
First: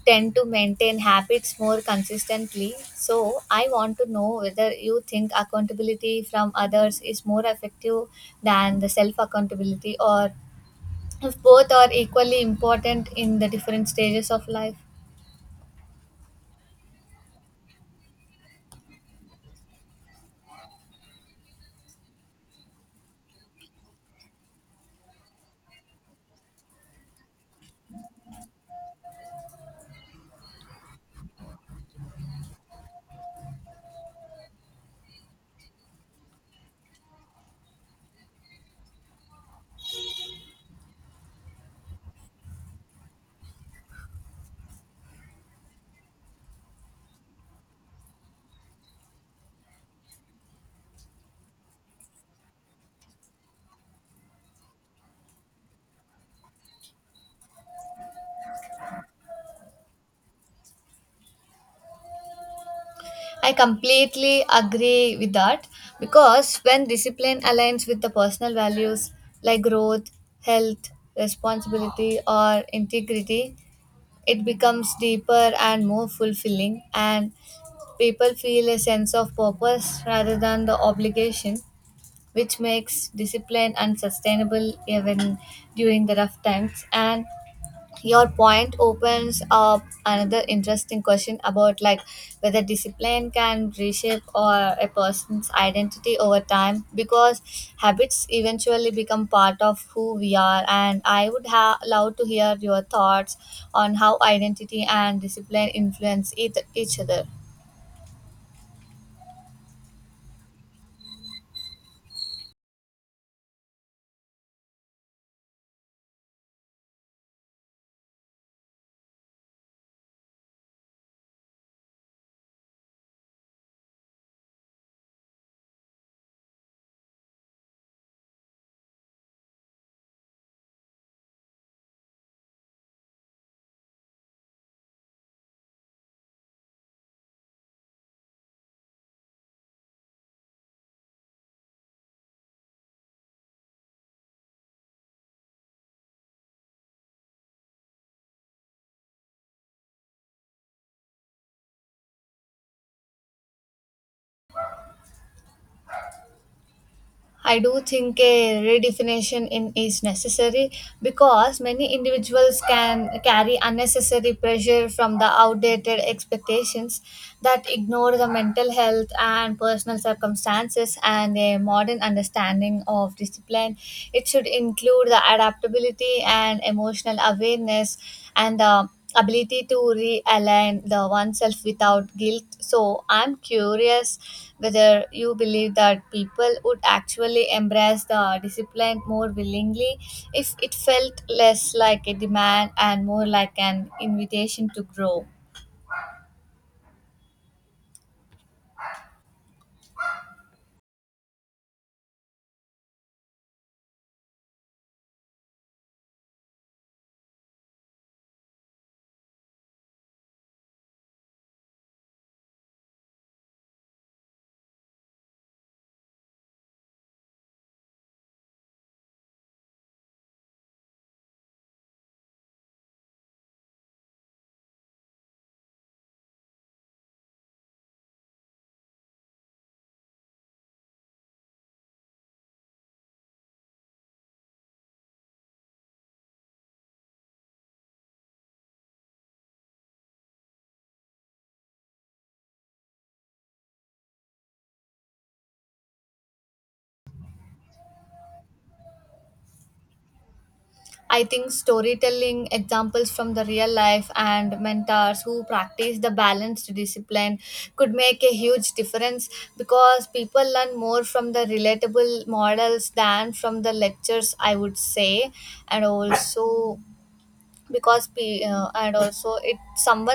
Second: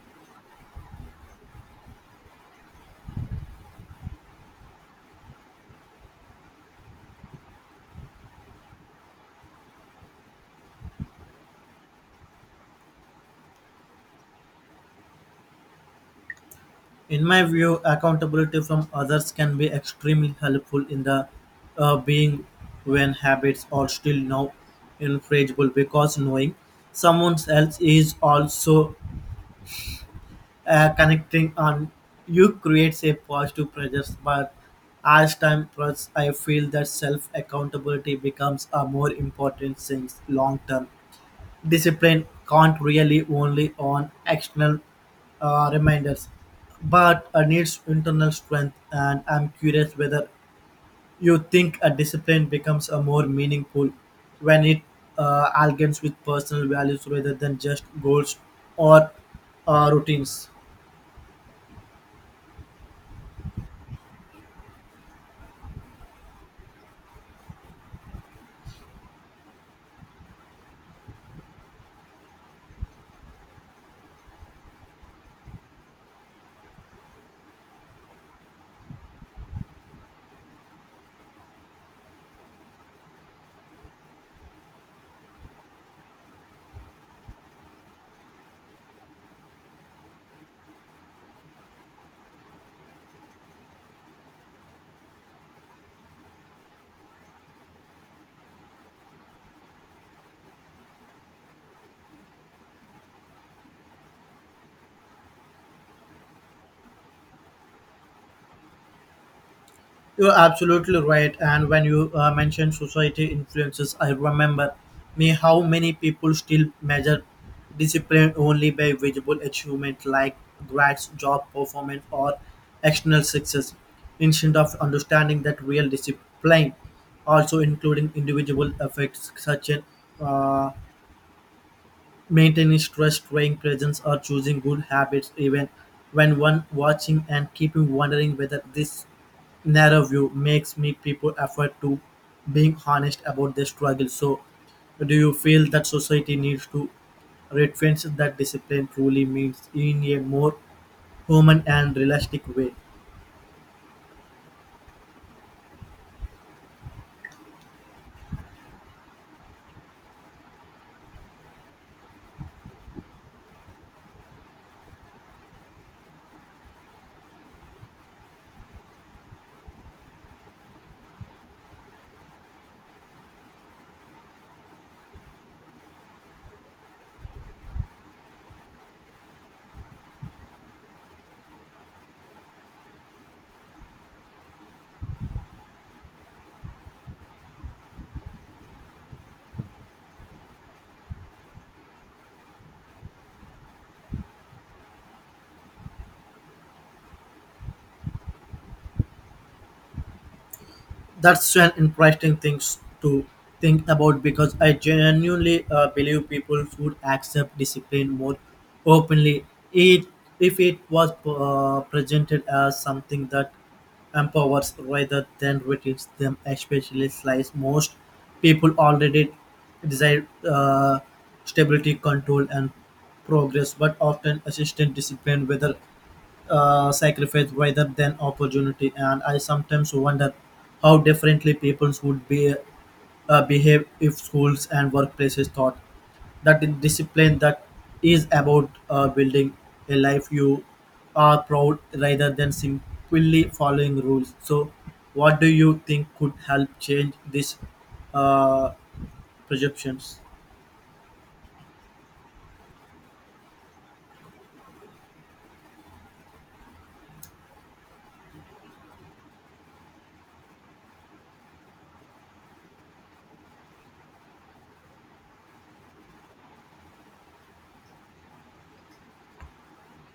S1: tend to maintain habits more consistently. So, I want to know whether you think accountability from others is more effective than the self accountability, or if both are equally important in the different stages of life.
S2: In my view, accountability from others can be extremely helpful in the being when habits are still now infrangible because knowing someone else is also connecting on you creates a positive pressure. But as time passes, I feel that self accountability becomes a more important thing long term. Discipline can't really only on external reminders, but needs internal strength. And I'm curious whether you think a discipline becomes a more meaningful when it aligns with personal values rather than just goals or routines.
S1: I completely agree with that, because when discipline aligns with the personal values like growth, health, responsibility, or integrity, it becomes deeper and more fulfilling. And people feel a sense of purpose rather than the obligation, which makes discipline unsustainable even during the rough times. And your point opens up another interesting question about like whether discipline can reshape or a person's identity over time, because habits eventually become part of who we are, and I would love to hear your thoughts on how identity and discipline influence each other.
S2: You're absolutely right. And when you mentioned society influences, I remember me how many people still measure discipline only by visible achievement like grades, job performance, or external success, instead of understanding that real discipline also including individual effects such as uh, maintaining stress, staying presence, or choosing good habits even when one watching and keeping wondering whether this narrow view makes me people effort to being honest about their struggle. So do you feel that society needs to retrench that discipline truly means in a more human and realistic way?
S1: I do think a redefinition in is necessary, because many individuals can carry unnecessary pressure from the outdated expectations that ignore the mental health and personal circumstances, and a modern understanding of discipline. It should include the adaptability and emotional awareness and the ability to realign the oneself without guilt. So I'm curious whether you believe that people would actually embrace the discipline more willingly if it felt less like a demand and more like an invitation to grow.
S2: That's an interesting things to think about because I genuinely believe people would accept discipline more openly it, if it was presented as something that empowers rather than reduces them, especially since most people already desire stability, control, and progress, but often assistant discipline, whether sacrifice rather than opportunity. And I sometimes wonder how differently peoples would be behave if schools and workplaces taught that the discipline that is about building a life you are proud rather than simply following rules. So, what do you think could help change these uh, perceptions?
S1: I think storytelling, examples from the real life, and mentors who practice the balanced discipline could make a huge difference, because people learn more from the relatable models than from the lectures, I would say. And also, because and also it someone